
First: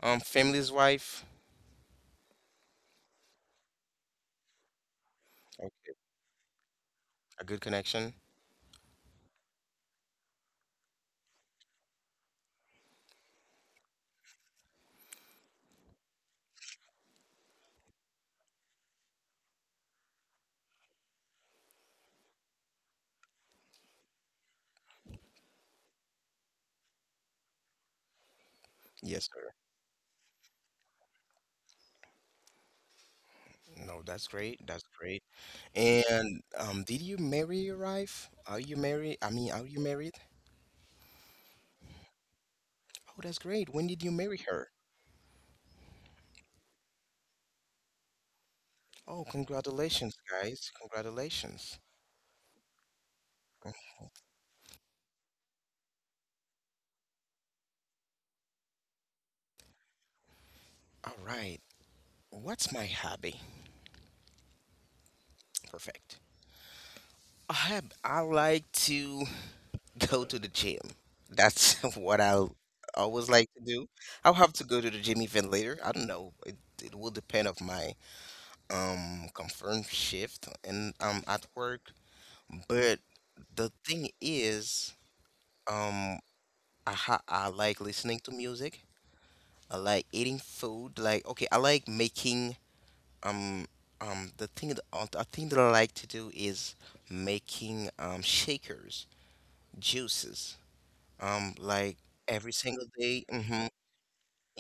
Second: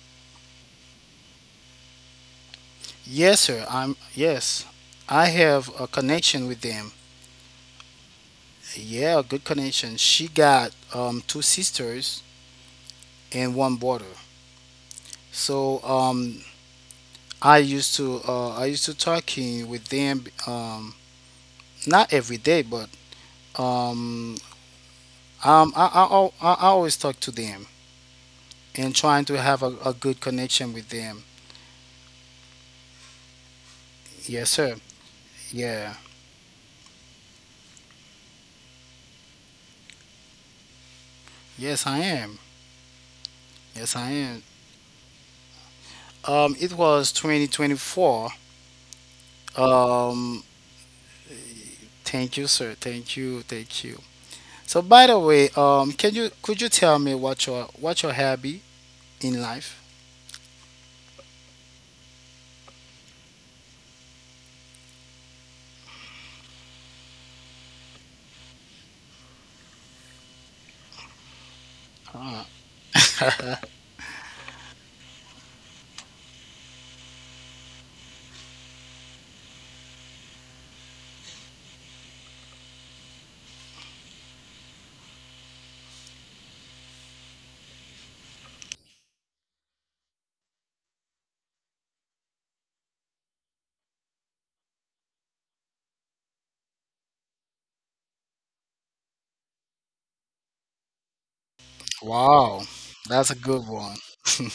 A: Um, family's wife,
B: Yes, sir. I'm yes. I
A: a
B: have a connection with them.
A: a good connection?
B: Yeah, good connection. She got, two sisters and one brother. So, I used to talking with them, not every day, but, um, I, al- I always talk to them and
A: Yes,
B: trying to
A: sir.
B: have a good connection with them.
A: No, that's
B: Yes,
A: great.
B: sir.
A: That's great.
B: Yeah.
A: And did you marry your wife? Are you married? I mean, are you married?
B: Yes, I am.
A: Oh, that's great. When did
B: Yes,
A: you
B: I
A: marry
B: am.
A: her?
B: It was 2024.
A: Oh, congratulations,
B: Um,
A: guys. Congratulations.
B: thank you, sir. Thank you.
A: Mm,
B: Thank you. So by the way, can you could you tell me what your hobby in life?
A: all right. What's my hobby? Perfect. I like to go to the gym. That's what I always like to do. I'll have to go to the gym even later. I don't know. It will depend of my confirmed shift and I'm at work, but the thing is, um I like listening to music. I like eating food, like, okay. I like making um the thing that I like to do is making shakers, juices, like every
B: Wow,
A: single day.
B: that's a
A: Mhm.
B: good one.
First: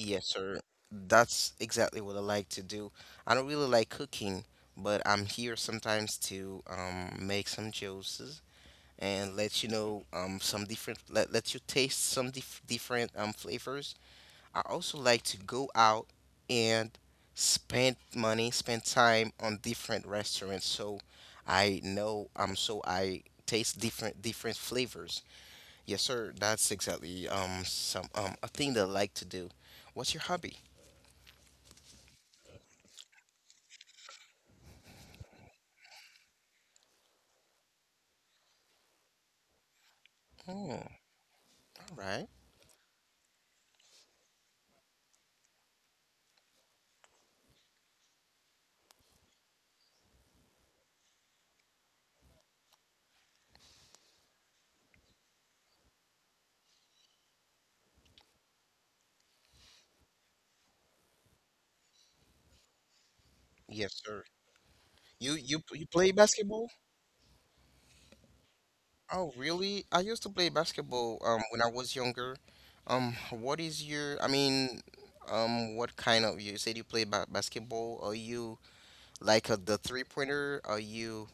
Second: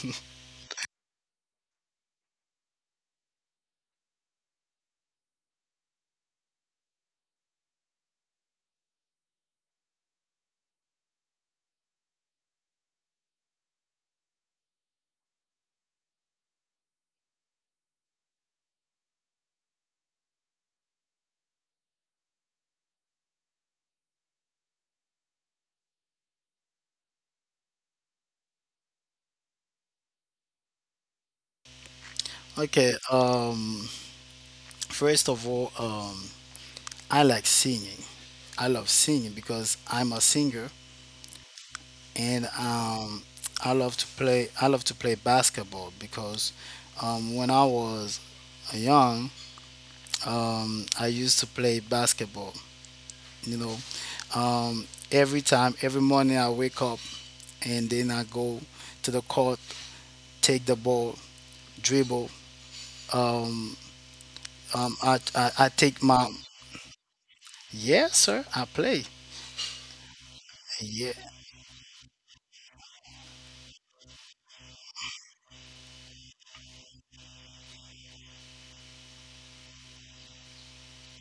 A: sir. That's exactly what I like to do. I don't really like cooking, but I'm here sometimes to make some juices, and let you know some different, let you taste some different, flavors. I also like to go out and spend money, spend time on different restaurants, so I know, so I taste different flavors. Yes, sir. That's exactly some a thing that I like to do. What's your hobby?
B: Okay, first of all, I like singing. I love singing because I'm a singer,
A: Oh, all right.
B: and, I love to play basketball because, when I was young, I used to play basketball. You know, um, every time, every morning I wake up, and then I go to the court, take the ball, dribble. Um,
A: Yes, sir. You you
B: I
A: you
B: take
A: play
B: my
A: basketball?
B: yeah, sir. I play.
A: Oh, really? I used to play
B: Yeah,
A: basketball when I was younger. What is your, I mean, what kind of, you said you play ba basketball. Are you like a, the three pointer? Are you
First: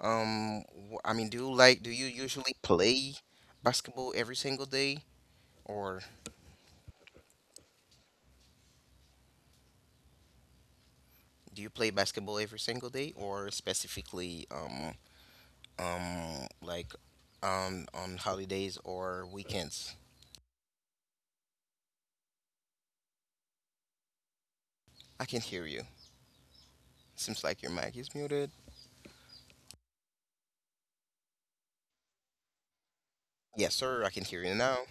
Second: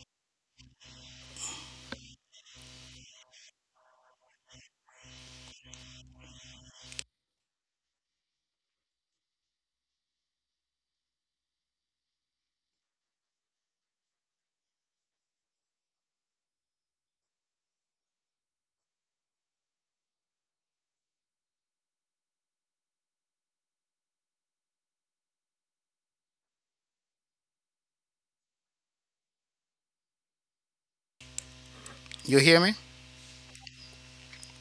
A: um I mean, do you do you usually play basketball every single day, or do you play basketball every single day or specifically like on holidays or weekends? I can hear you. Seems like your mic is muted.
B: you hear me?
A: Yes, sir, I can hear you now.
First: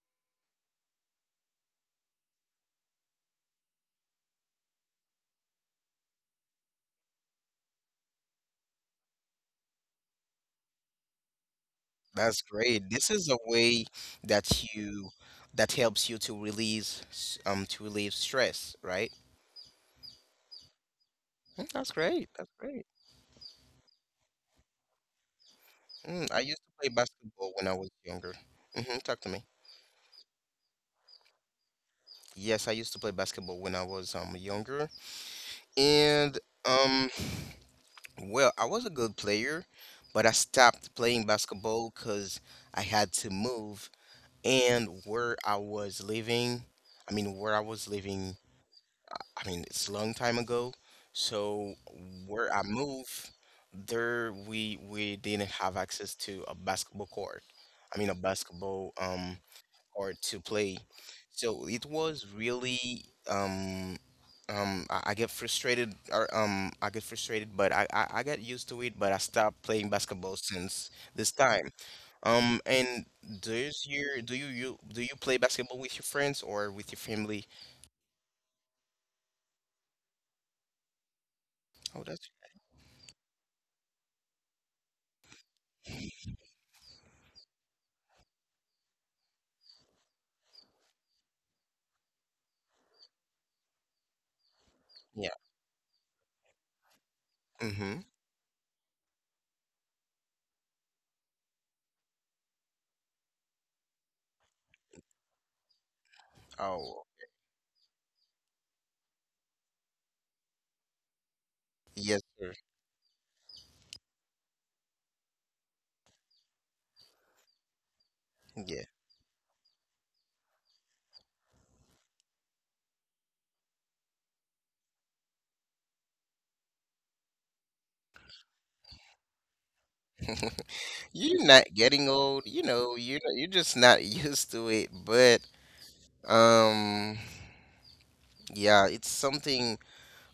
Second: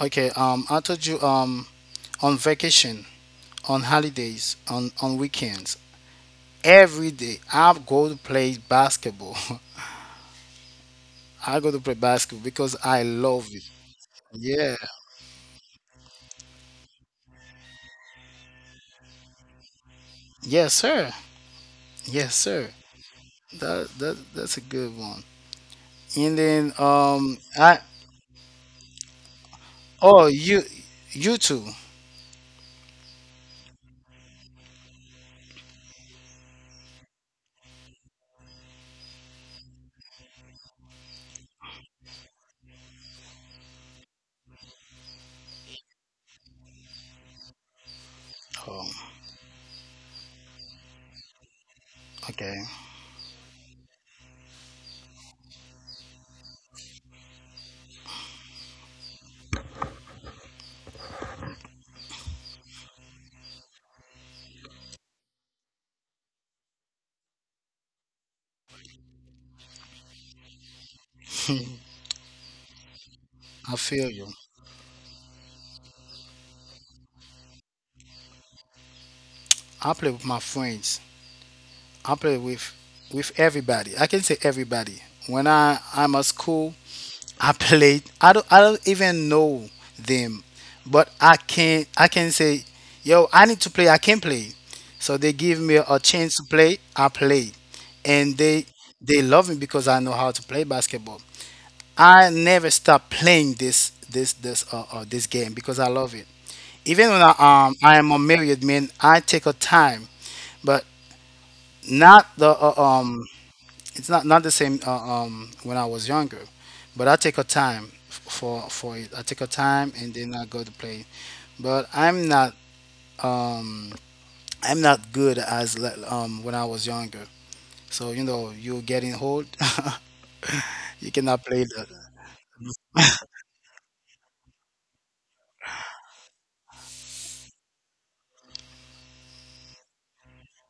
B: Okay. I told you. On vacation, on holidays, on weekends, every day I go to play basketball. I go to play basketball
A: That's
B: because I
A: great. This
B: love
A: is a
B: it.
A: way
B: Yeah.
A: that you that helps you to relieve stress, right?
B: Yes, sir.
A: Mm. That's
B: Yes,
A: great.
B: sir.
A: That's great.
B: That's a good one. And
A: Mm.
B: then
A: I used to play
B: I
A: basketball when I was younger. Talk to me.
B: oh you you too.
A: Yes, I used to play basketball when I was younger, and um well, I was a good player, but I stopped playing basketball because I had to move and where I was living, I mean, where I was living,
B: Oh,
A: I mean, it's a long time ago. So
B: okay.
A: where I moved, there we didn't have access to a basketball court. I mean, a basketball court to play. So it was really um I get frustrated or I get frustrated, but I get used to it. But I stopped playing basketball since this time. And
B: I feel
A: does
B: you.
A: your do you, you do you play basketball with your friends or with your family?
B: I play with my friends. I play
A: Oh, that's
B: with everybody. I can say everybody. When I'm at school, I played. I don't even know them, but I can say, yo, I need to play. I can play. So they give
A: yeah.
B: me a chance to play. I play, and
A: Mm-hmm.
B: they love me because I know how to play basketball. I never stop playing this this game because I love it. Even when
A: Oh,
B: I am unmarried, man, I take a time, but not the
A: yes, sir.
B: It's not the same when I was younger, but I take a time for
A: Yeah.
B: it. I take a time and then I go to play, but um I'm not good as when I was younger. So you know you're getting old, you cannot play
A: You're not
B: that.
A: getting old, you know, you're not, you're just not used to it, but um yeah, it's something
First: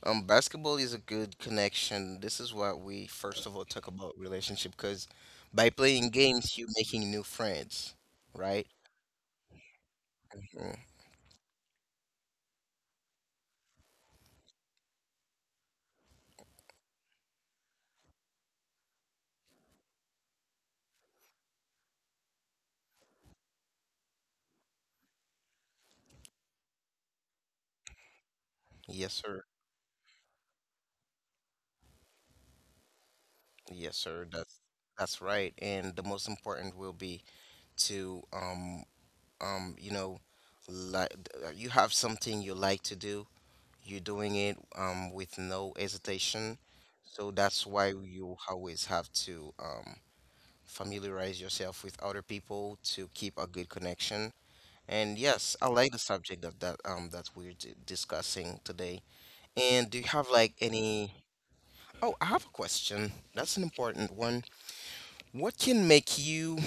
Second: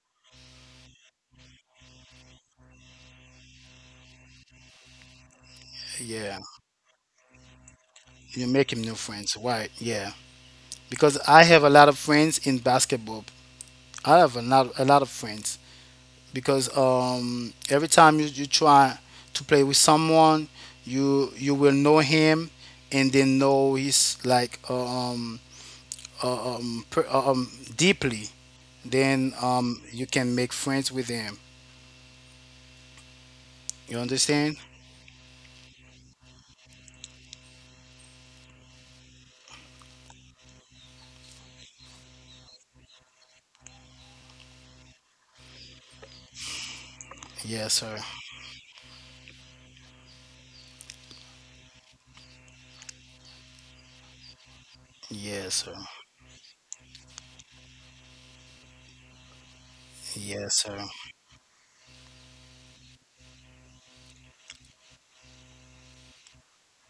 A: basketball is a good connection. This is what we first of all talk about relationship because by playing
B: Yeah,
A: games you're making new friends,
B: you're
A: right?
B: making new friends, right? Yeah,
A: Mhm.
B: because I have a lot of friends in basketball. I have a lot of friends, because, every time you try to play with someone, you will know him and then know his like, uh, um, per, uh, um deeply. Then,
A: Yes, sir.
B: you can make friends with him. You
A: Yes, sir.
B: understand?
A: That's right. And the most important will be to you know, like you have something you like to do, you're doing it with no hesitation. So
B: Yes,
A: that's
B: sir.
A: why you always have to familiarize yourself with other people to keep a good connection. And
B: Yes, sir.
A: yes, I like the subject that we're d discussing today. And do you have
B: Yes,
A: like
B: sir.
A: any— Oh, I have a question. That's an important one. What can make you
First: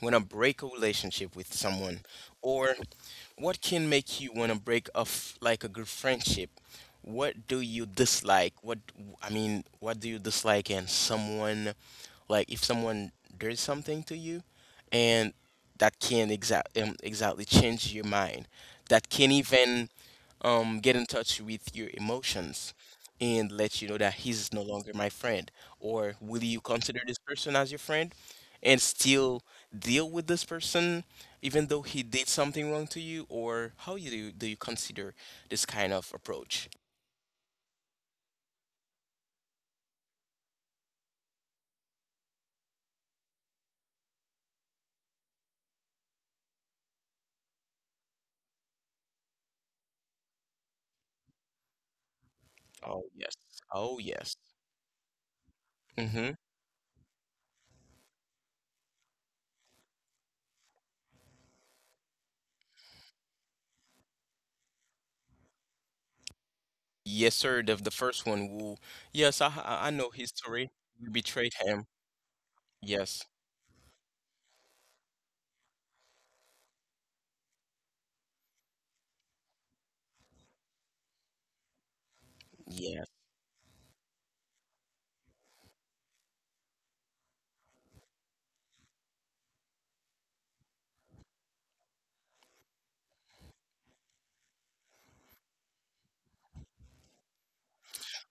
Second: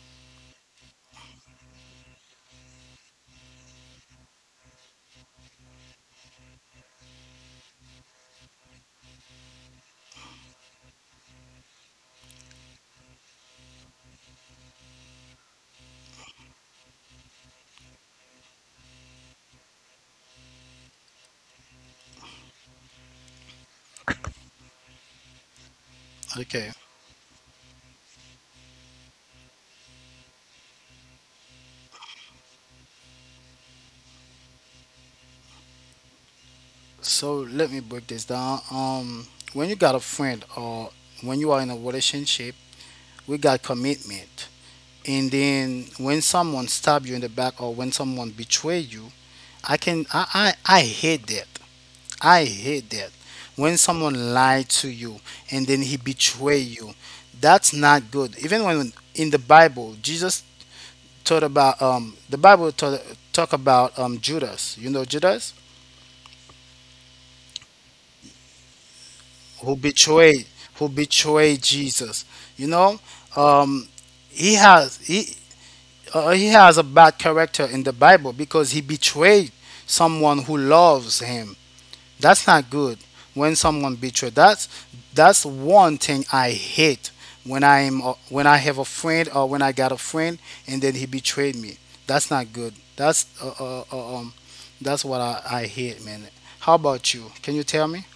A: want to break a relationship with someone, or what can make you want to break off like a good friendship? What do you dislike? What, I mean, what do you dislike in someone? Like, if someone does something to you and that can exactly change your mind, that can even get in touch with your emotions and let you know that he's no longer my friend? Or will you
B: Okay.
A: consider this person as your friend and still deal with this person even though he did something wrong to you? Or how you do, do you consider this kind of approach?
B: So let me break this down. When you got a friend or when you are in a relationship, we got commitment, and then when someone stab you in the back or when someone betray you, I hate that. I hate
A: Oh,
B: that.
A: yes.
B: When
A: Oh,
B: someone
A: yes.
B: lied to you and then he
A: Mm-hmm.
B: betray you, that's not good. Even when in the Bible Jesus taught about the Bible talk about Judas, you know Judas
A: Yes, sir. The first one who, yes, I, I
B: who
A: I know his
B: betrayed
A: story.
B: who
A: You betrayed
B: betrayed
A: him.
B: Jesus, you know.
A: Yes.
B: um he has he he has a bad character in the Bible because he betrayed someone who loves him. That's not
A: Yeah.
B: good when someone betrayed. That's one thing I hate, when I am when I have a friend or when I got a friend and then he betrayed me. That's not good. That's what I hate, man. How about you? Can you tell me?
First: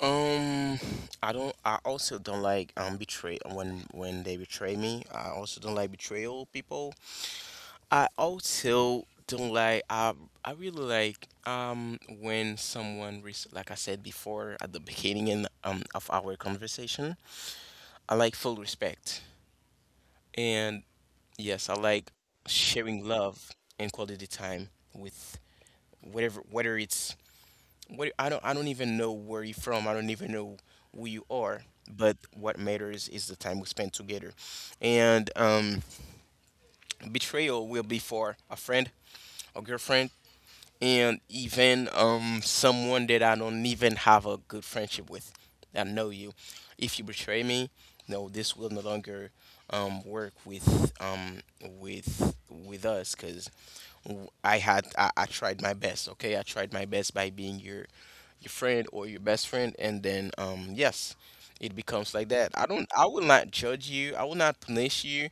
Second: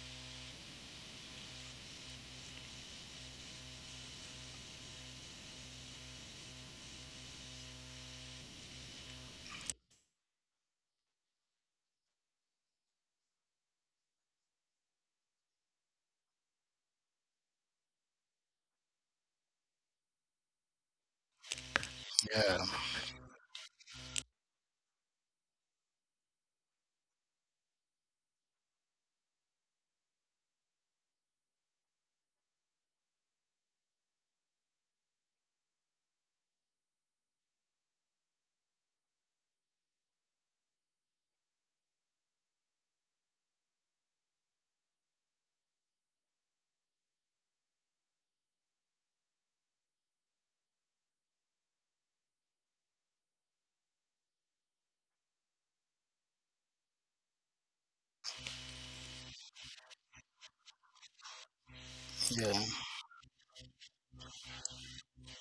A: Um, I don't. I also don't like betray when they betray me. I also don't like betrayal people. I also don't like. I really like when someone res like I said before at the beginning in of our conversation. I like full respect, and yes, I like
B: Yeah.
A: sharing love and quality time with whatever, whether it's— what I don't even know where you're from. I don't even know who you are. But what matters is the time we spend together. And betrayal will be for a friend, a girlfriend, and even someone that I don't even have a good friendship with. I know you. If you betray me, no, this will no longer work with us because I tried my best. Okay, I tried my best by being your friend or your best friend, and then yes, it becomes like
B: Yeah,
A: that. I don't— I will not judge you, I will not punish you,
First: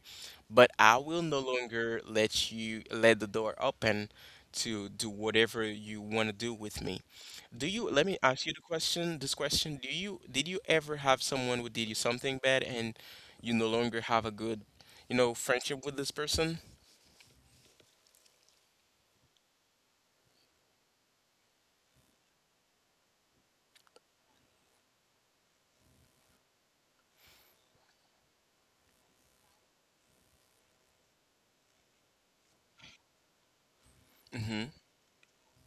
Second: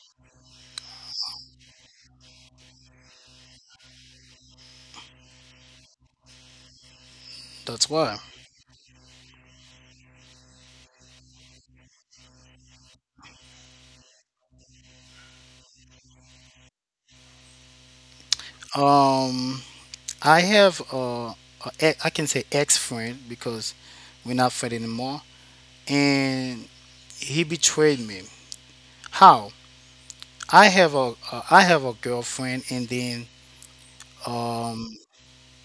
A: but I will no longer let you— let the door open to do whatever you want to do with me. Do you—
B: that's
A: let me
B: why.
A: ask you the question, this question. Do you did you ever have someone who did you something bad and you no longer have a good, you know, friendship with this person?
B: Um, I have a I can say ex friend because we're not friends anymore, and he betrayed me. How? I have a girlfriend, and then,
A: Mm-hmm.
B: um,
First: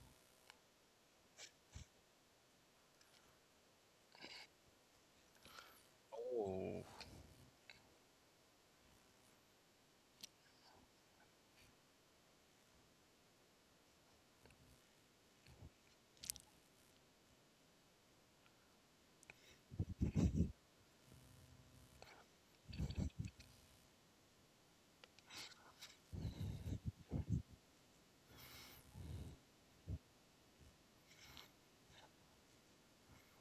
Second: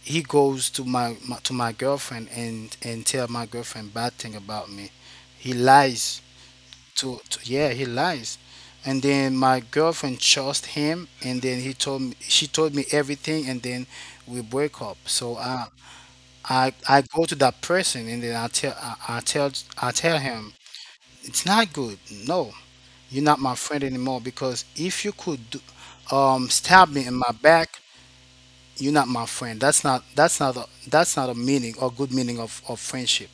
B: he goes to my, my to my girlfriend and tell my girlfriend bad thing about me. He lies
A: Oh,
B: to yeah he lies, and then my girlfriend trust him, and then he told me she told me everything, and then we break up. So I go to that person and then I tell him it's not good. No, you're not my friend anymore because if you could do, stab me in my back, you're not my friend. That's not a meaning or good meaning of friendship.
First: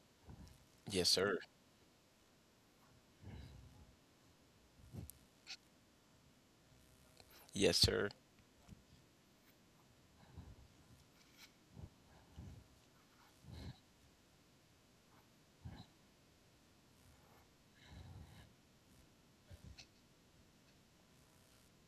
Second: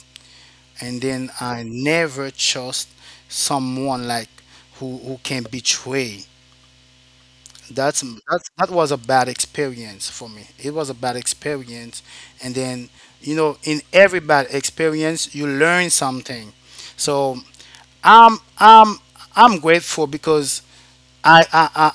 B: And
A: yes,
B: then
A: sir.
B: I never trust someone like who can betray.
A: Yes,
B: That's
A: sir.
B: that was a bad experience for me. It was a bad experience, and then in every bad experience, you learn something. So I'm I'm I'm grateful because I I I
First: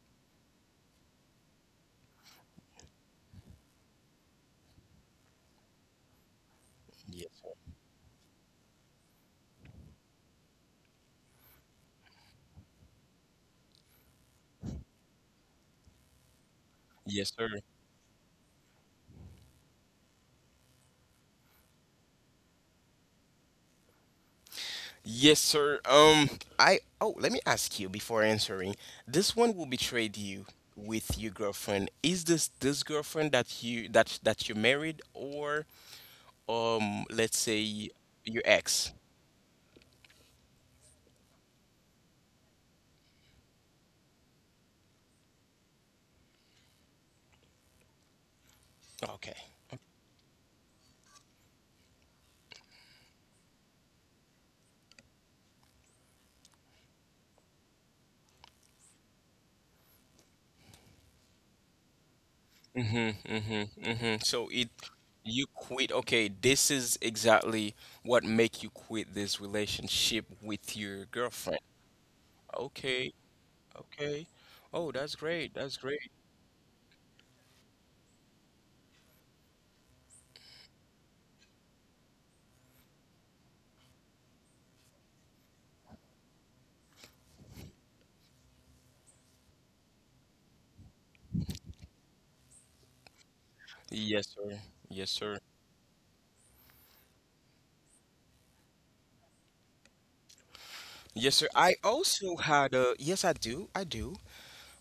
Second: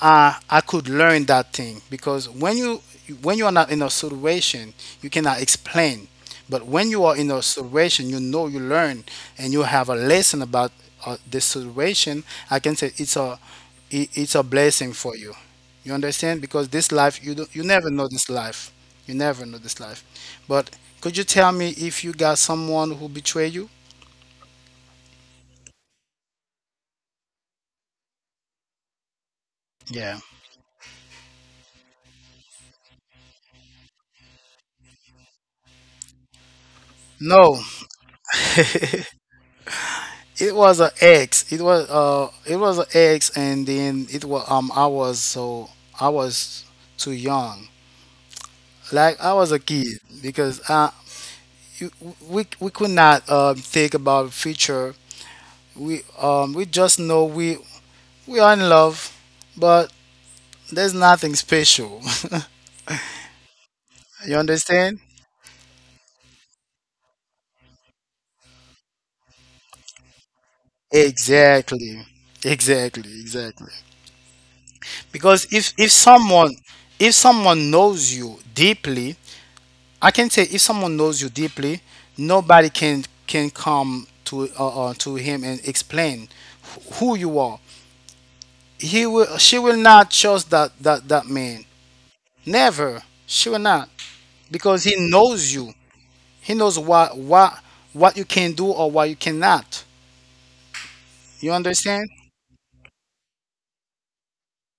B: I could learn that thing because when you are not in a situation, you cannot explain. But when you are in
A: Yes.
B: a situation, you know you learn and you have a lesson about this situation. I can say it's it's a blessing for you. You understand? Because this life,
A: Yes,
B: you
A: sir.
B: don't, you never know this life. You never know this life. But could you tell me if you got someone who betrayed you?
A: Yes, sir. I oh, let me ask you before answering. This one will betrayed
B: Yeah.
A: you with your girlfriend. Is this— this girlfriend that you married, or let's
B: No,
A: say your ex?
B: it was an ex. It was an ex, and then it was I was so I was too young.
A: Okay.
B: Like I was a kid because you, we could not think about future. We just know we are in love, but there's nothing special.
A: Mm-hmm, mm-hmm, mm-hmm.
B: You
A: So it—
B: understand?
A: you quit. Okay, this is exactly what make you quit this relationship with your girlfriend.
B: Exactly. Exactly.
A: Okay,
B: Exactly.
A: okay. Oh, that's
B: Because
A: great.
B: if
A: That's
B: if
A: great.
B: someone if someone knows you deeply, I can say if someone knows you deeply, nobody can come to him and explain who you are. He will she will not trust that man. Never. She will not
A: Yes, sir.
B: because he
A: Yes, sir.
B: knows you. He knows what you can do or what you cannot.
A: Yes, sir.
B: You
A: I
B: understand?
A: also had a— yes, I do. I do.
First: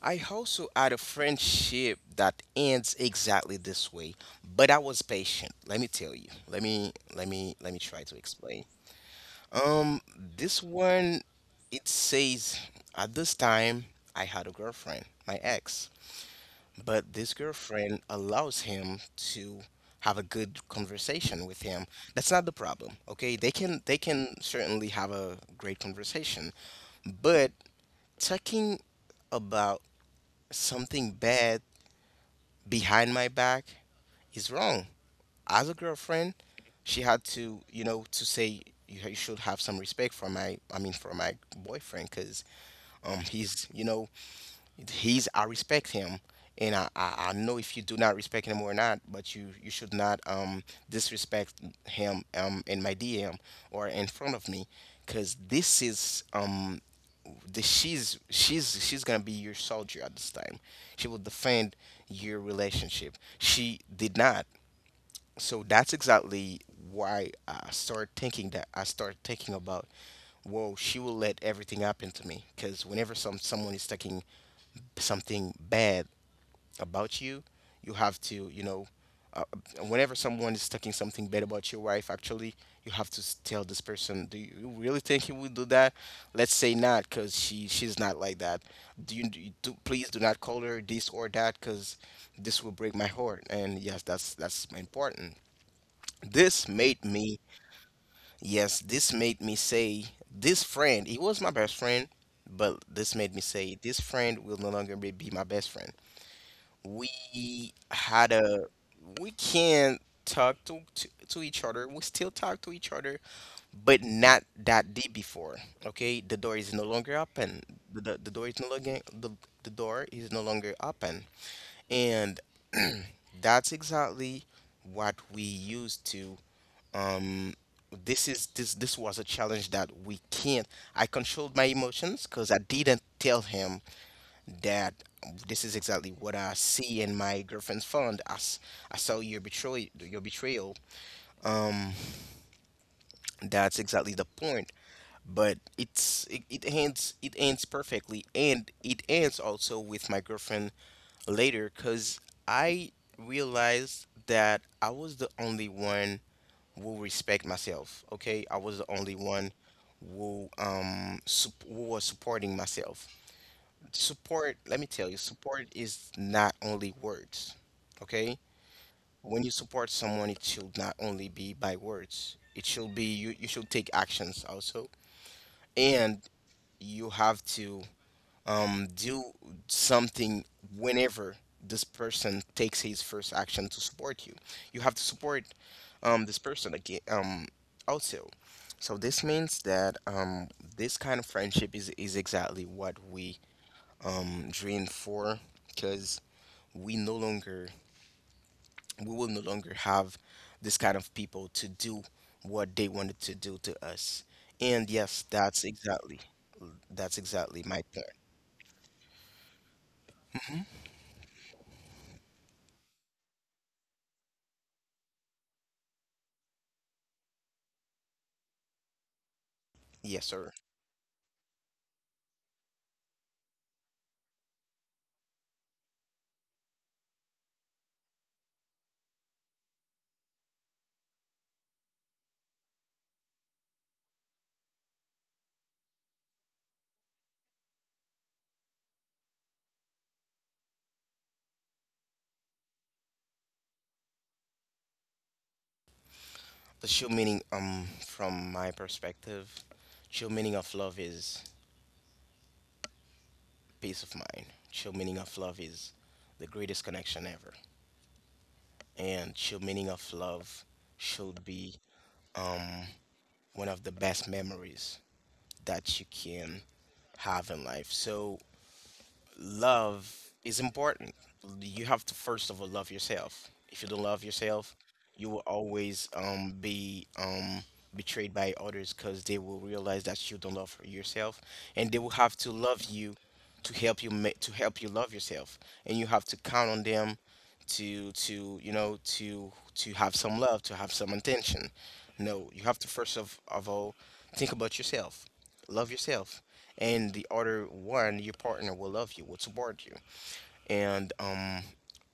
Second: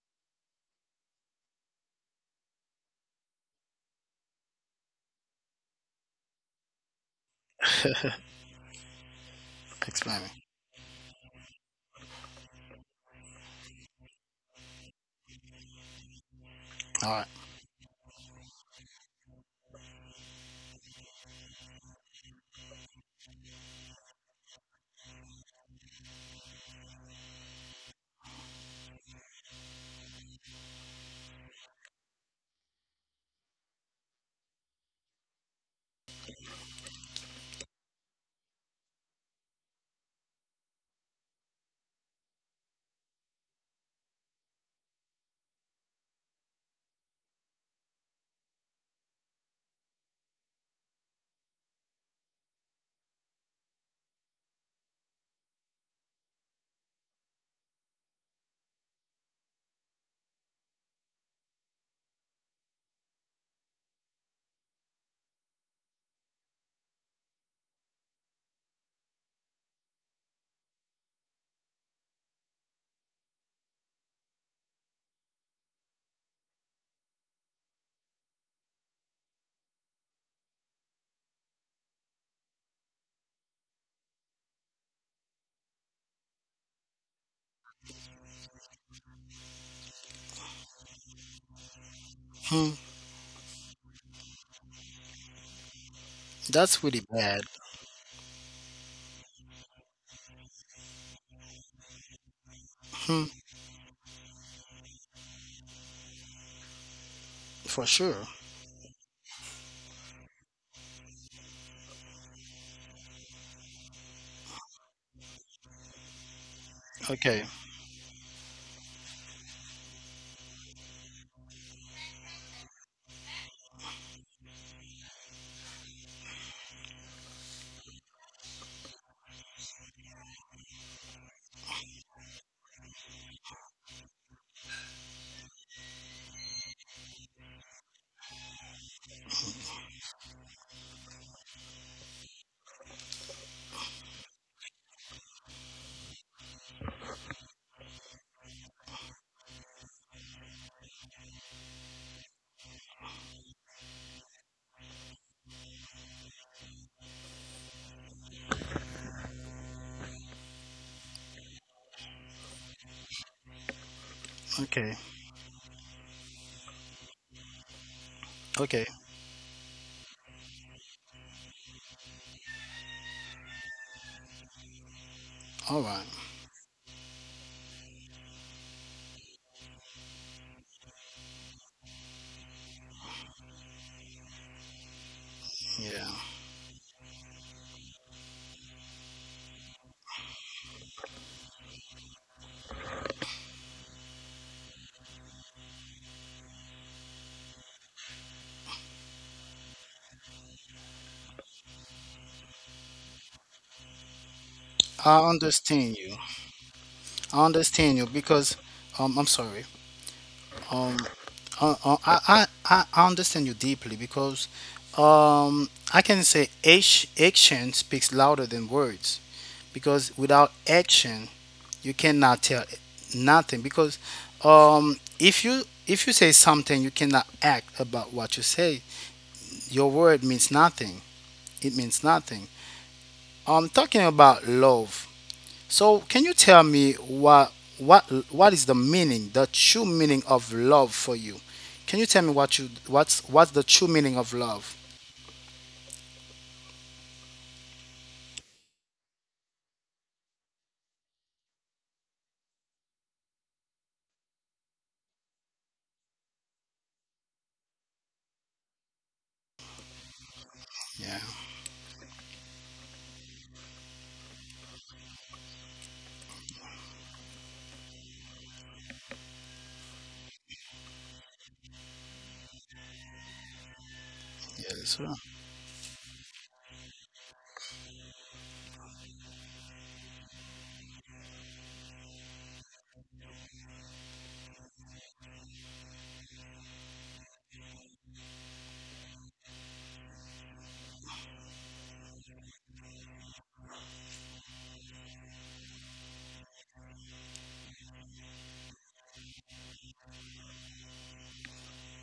A: I also had a friendship that ends exactly this way, but I was patient. Let me tell you. Let me try to explain. Um,
B: Explain.
A: this one, it says, at this time, I had a girlfriend, my ex,
B: All
A: but
B: right.
A: this girlfriend allows him to have a good conversation with him. That's not the problem, okay? They can— they can certainly have a great conversation, but talking about something bad behind my back is wrong. As a girlfriend, she had to, you know, to say, you should have some respect for my— I mean, for my boyfriend, cause he's, you know, he's— I respect him, and I know if you do not respect him or not, but you should not disrespect him in my DM or in front of me, because this is the— she's gonna be your soldier at this time. She will defend your relationship. She did not, so that's exactly why I start thinking that— I start thinking about, whoa, she will let everything happen to me, because whenever someone is taking something bad about you, you have to, you know, uh, whenever someone is talking something bad about your wife, actually, you have to tell this person, do you really think he would do that? Let's say not, cause she— she's not like that. Please do not call her this or that, cause this
B: Hmm.
A: will break my heart. And yes, that's important. This
B: That's really
A: made me—
B: bad.
A: yes, this made me say, this friend, he was my best friend, but this
B: Hmm.
A: made me say, this friend will no longer be my best friend. We
B: For sure.
A: had a— we can talk to each other, we still talk to each other, but not that deep before. Okay, the door is no longer
B: Okay.
A: open. The door is no longer— the— the door is no longer open, and that's exactly what we used to um this is— this was a challenge that we can't. I controlled my emotions because I didn't tell him that this is exactly what I see in my girlfriend's fund. I saw your betrayal, your betrayal. Um, that's exactly the point. But it's— it ends— it ends perfectly, and it ends also with my girlfriend later, cause I realized that I was the only one who respect myself. Okay, I was the only one who was supporting myself. Support, let me
B: Okay.
A: tell you, support is not only words, okay?
B: Okay.
A: When you support someone, it should not only be by words. It should be— you should take actions also.
B: All right.
A: And you have to do something whenever this person takes his first action to support you. You have to support
B: Yeah.
A: this person again also. So this means that this kind of friendship is exactly what we Drain 4, because we no longer— we will no longer have this kind of people to do what they wanted to do to us. And yes,
B: I
A: that's
B: understand you.
A: exactly— that's
B: I
A: exactly my
B: understand you
A: point.
B: because I'm sorry. Um I understand you deeply because I can say action speaks louder than words because
A: Yes,
B: without
A: sir.
B: action you cannot tell nothing because if you say something you cannot act about what you say your word means nothing, it means nothing. I'm talking about love. So can you tell me what what is the meaning, the true meaning of love for you? Can you tell me what you what's the true meaning of love?
A: The true meaning from my perspective, true meaning of love is peace of mind. True meaning of love is the greatest connection ever. And true meaning of love
B: Yeah.
A: should be um one of the best memories that you can have in life. So love is important. You have to first of all love yourself. If you don't love yourself,
B: Yes, sir.
A: you will always be betrayed by others because they will realize that you don't love yourself, and they will have to love you to help you to help you love yourself, and you have to count on them to— to, you know, to— to have some love, to have some attention. No, you have to first of all think about yourself, love yourself, and the other one, your partner, will love you, will support you. And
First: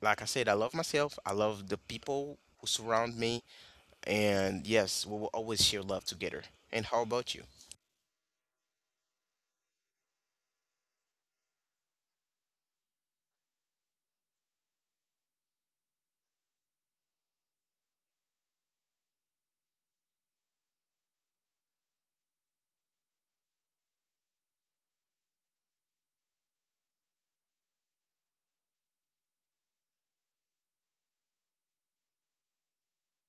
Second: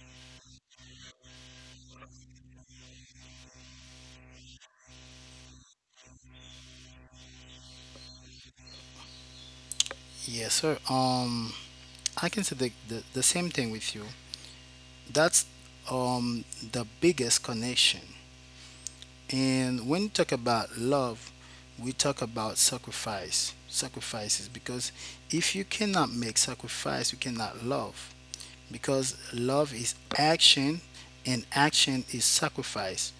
A: like I said, I love myself. I love the people who surround me, and yes, we will always share love together. And how about you?
B: Yes, sir. I can say the same thing with you. That's um the biggest connection. And when you talk about love, we talk about sacrifices, because if you cannot make sacrifice, you cannot love, because love is action and action is sacrifice.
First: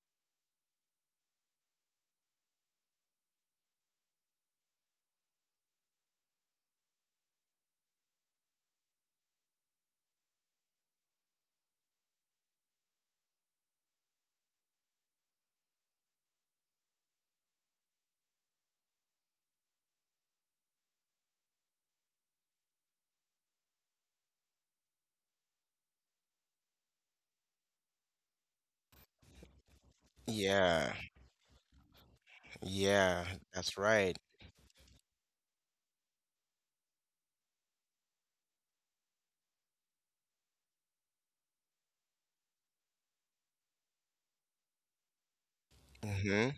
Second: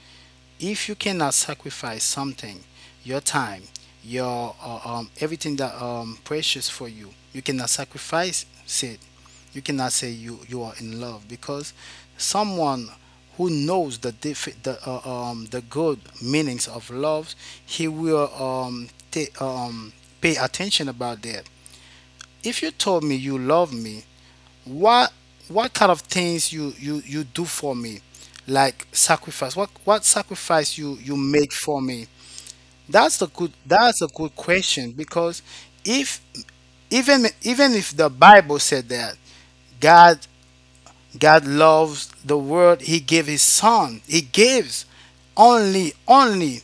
B: If you cannot sacrifice something, your time, your everything that precious for you, you cannot sacrifice it. You cannot say you are in love because someone who knows the diff- the good meanings of love, he will um, pay attention about that. If you told me you love me, what what kind of things you do for me, like sacrifice what sacrifice
A: Yeah,
B: you make for me. That's the
A: yeah,
B: good,
A: that's
B: that's a
A: right.
B: good question because if, even even if the Bible said that god god loves the world, he gave his son, he gives
A: Mm-hmm.
B: only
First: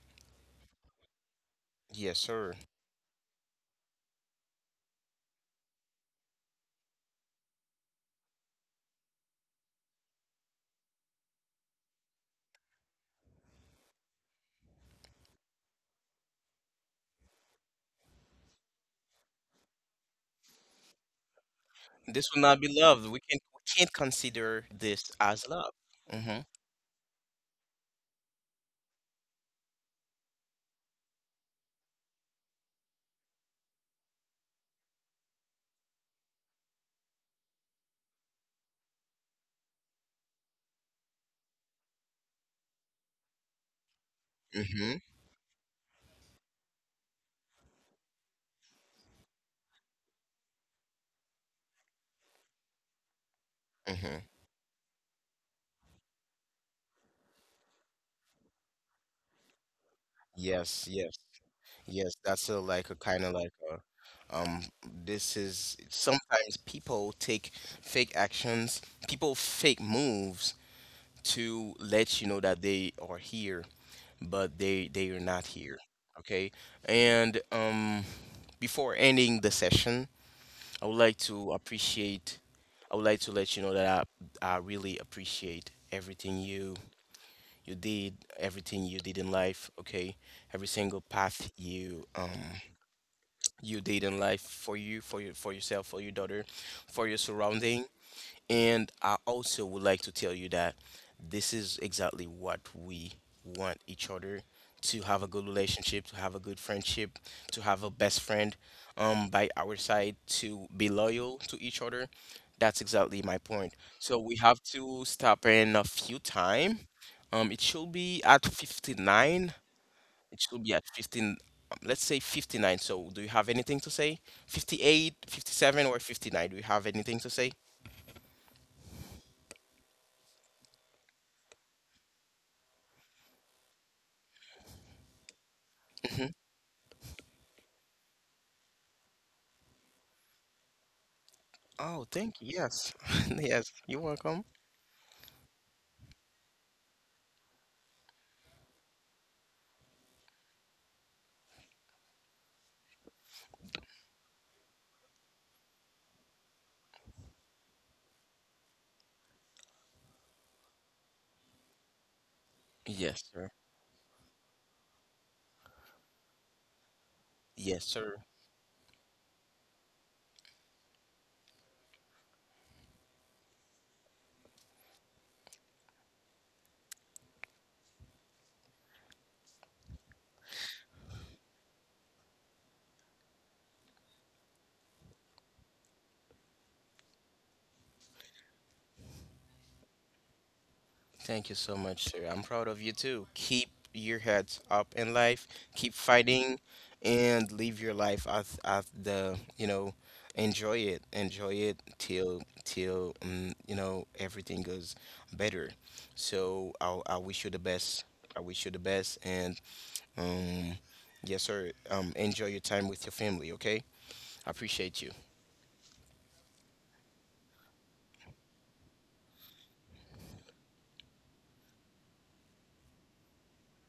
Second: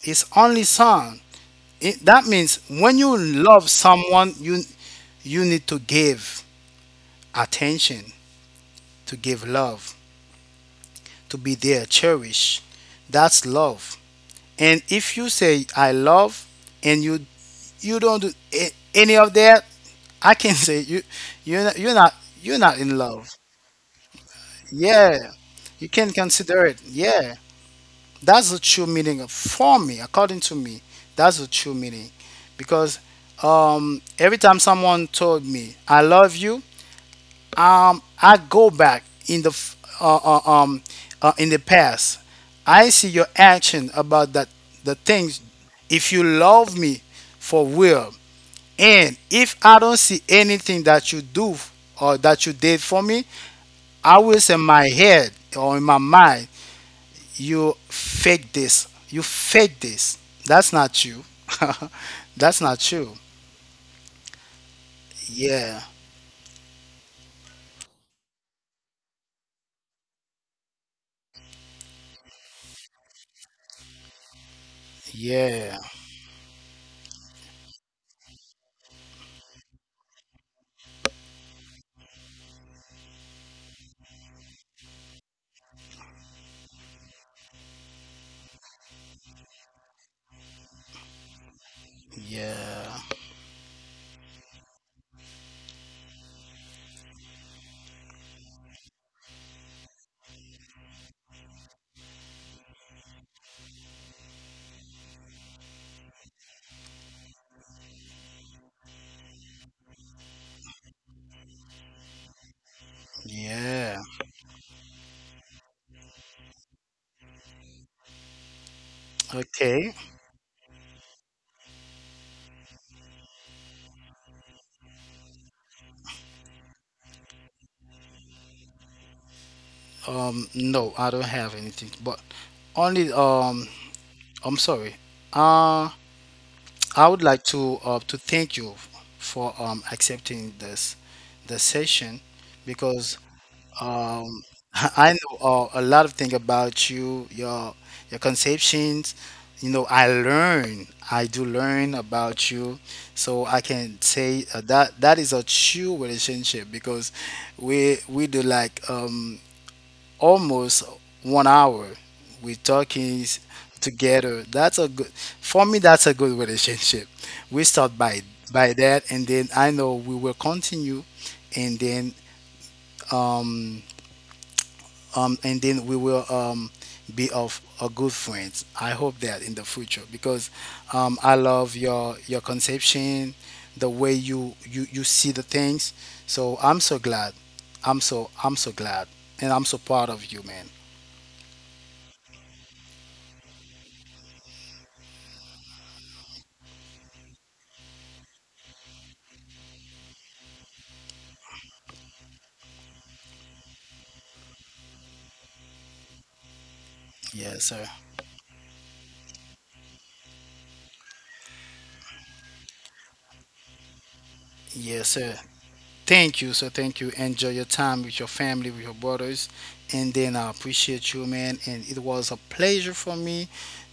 B: his only son. It,
A: Yes,
B: that
A: sir.
B: means when you love someone, you need to give attention, to give love, to be there, cherish. That's love. And if you say I love and you don't do any of that, I can say you you're not,
A: This will not be
B: you're not
A: love.
B: in
A: We can—
B: love.
A: we can't consider this as
B: Yeah.
A: love.
B: You can
A: Mm-hmm.
B: consider it. Yeah. That's the true meaning of, for me, according to me. That's the true meaning. Because every time someone told me I love you, I go back in the past. I see your action about that the
A: Mm-hmm.
B: things. If you love me for real, and if I don't see anything that you do or that you did for me, I
A: Mm-hmm.
B: will say in my head or in my mind, you fake this. You fake this. That's
A: Yes, yes.
B: not you.
A: Yes, that's a—
B: That's
A: like a
B: not
A: kind of
B: you.
A: like a um this is
B: Yeah.
A: sometimes people take fake actions, people fake moves to let you know that they are here, but they— they are not here.
B: Yeah.
A: Okay? And before ending the session, I would like to appreciate— I would like to let you know that I really appreciate everything you— you did, everything you did in life, okay? Every single path you
B: Yeah.
A: you your in life, for you, for you, for yourself, for your daughter, for your surrounding. And I also would like to tell you that this is exactly what we want each other— to have a good relationship, to have a good friendship, to have a best friend by our side, to be loyal to each other. That's exactly my point. So we
B: Yeah.
A: have to stop in a few time. It should be at 59. It
B: Okay.
A: should be at 15, let's say 59. So, do you have anything to say? 58, 57, or 59? Do you have anything to say?
B: No, I don't have anything, but only I'm sorry. Uh, I would like to thank you for accepting this the
A: Oh, thank you.
B: session
A: Yes.
B: because
A: Yes. You're welcome.
B: um, I know a lot of things about you, your conceptions. You know, I learn. I do learn about you, so I can say that that is a true relationship because we do like almost 1 hour. We
A: Yes,
B: talking s-
A: sir.
B: together. That's a good for me. That's a good relationship. We
A: Yes,
B: start
A: sir.
B: by that, and then I know we will continue, and then um and then we will be of a good friends. I hope that in the future because I love your conception, the way you see the things. So I'm so glad. I'm so glad, and I'm so proud of you, man.
A: Thank you so much, sir. I'm proud of you too. Keep your heads up in life, keep fighting, and live your life you know, enjoy it. Enjoy it till you know, everything goes better. So I wish you the
B: Yes, sir.
A: best. I wish you the best, and um yes, sir. Enjoy your time with your family, okay? I appreciate
B: Yes,
A: you.
B: sir. Thank you, sir. Thank you. Enjoy your time with your family, with your brothers. And then I appreciate you, man. And it was a pleasure for me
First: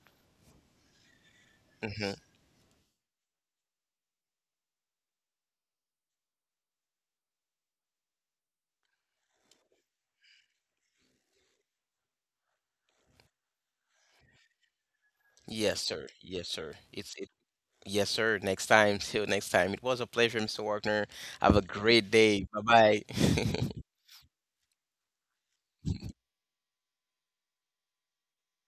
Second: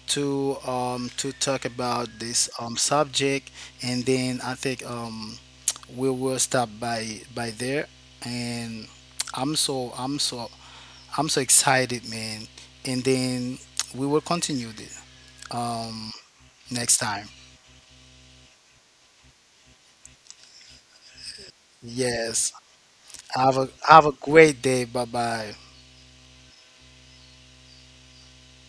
B: to talk about
A: Hmm.
B: this subject. And then I think we will stop by there. And I'm so I'm so I'm so excited, man. And then we will continue this
A: Yes, sir.
B: um,
A: Yes, sir.
B: next
A: It's—
B: time.
A: yes, sir. Next time. Till next time. It was a pleasure, Mr. Wagner. Have a great day.
B: Yes.
A: Bye bye.
B: Have a great day. Bye bye.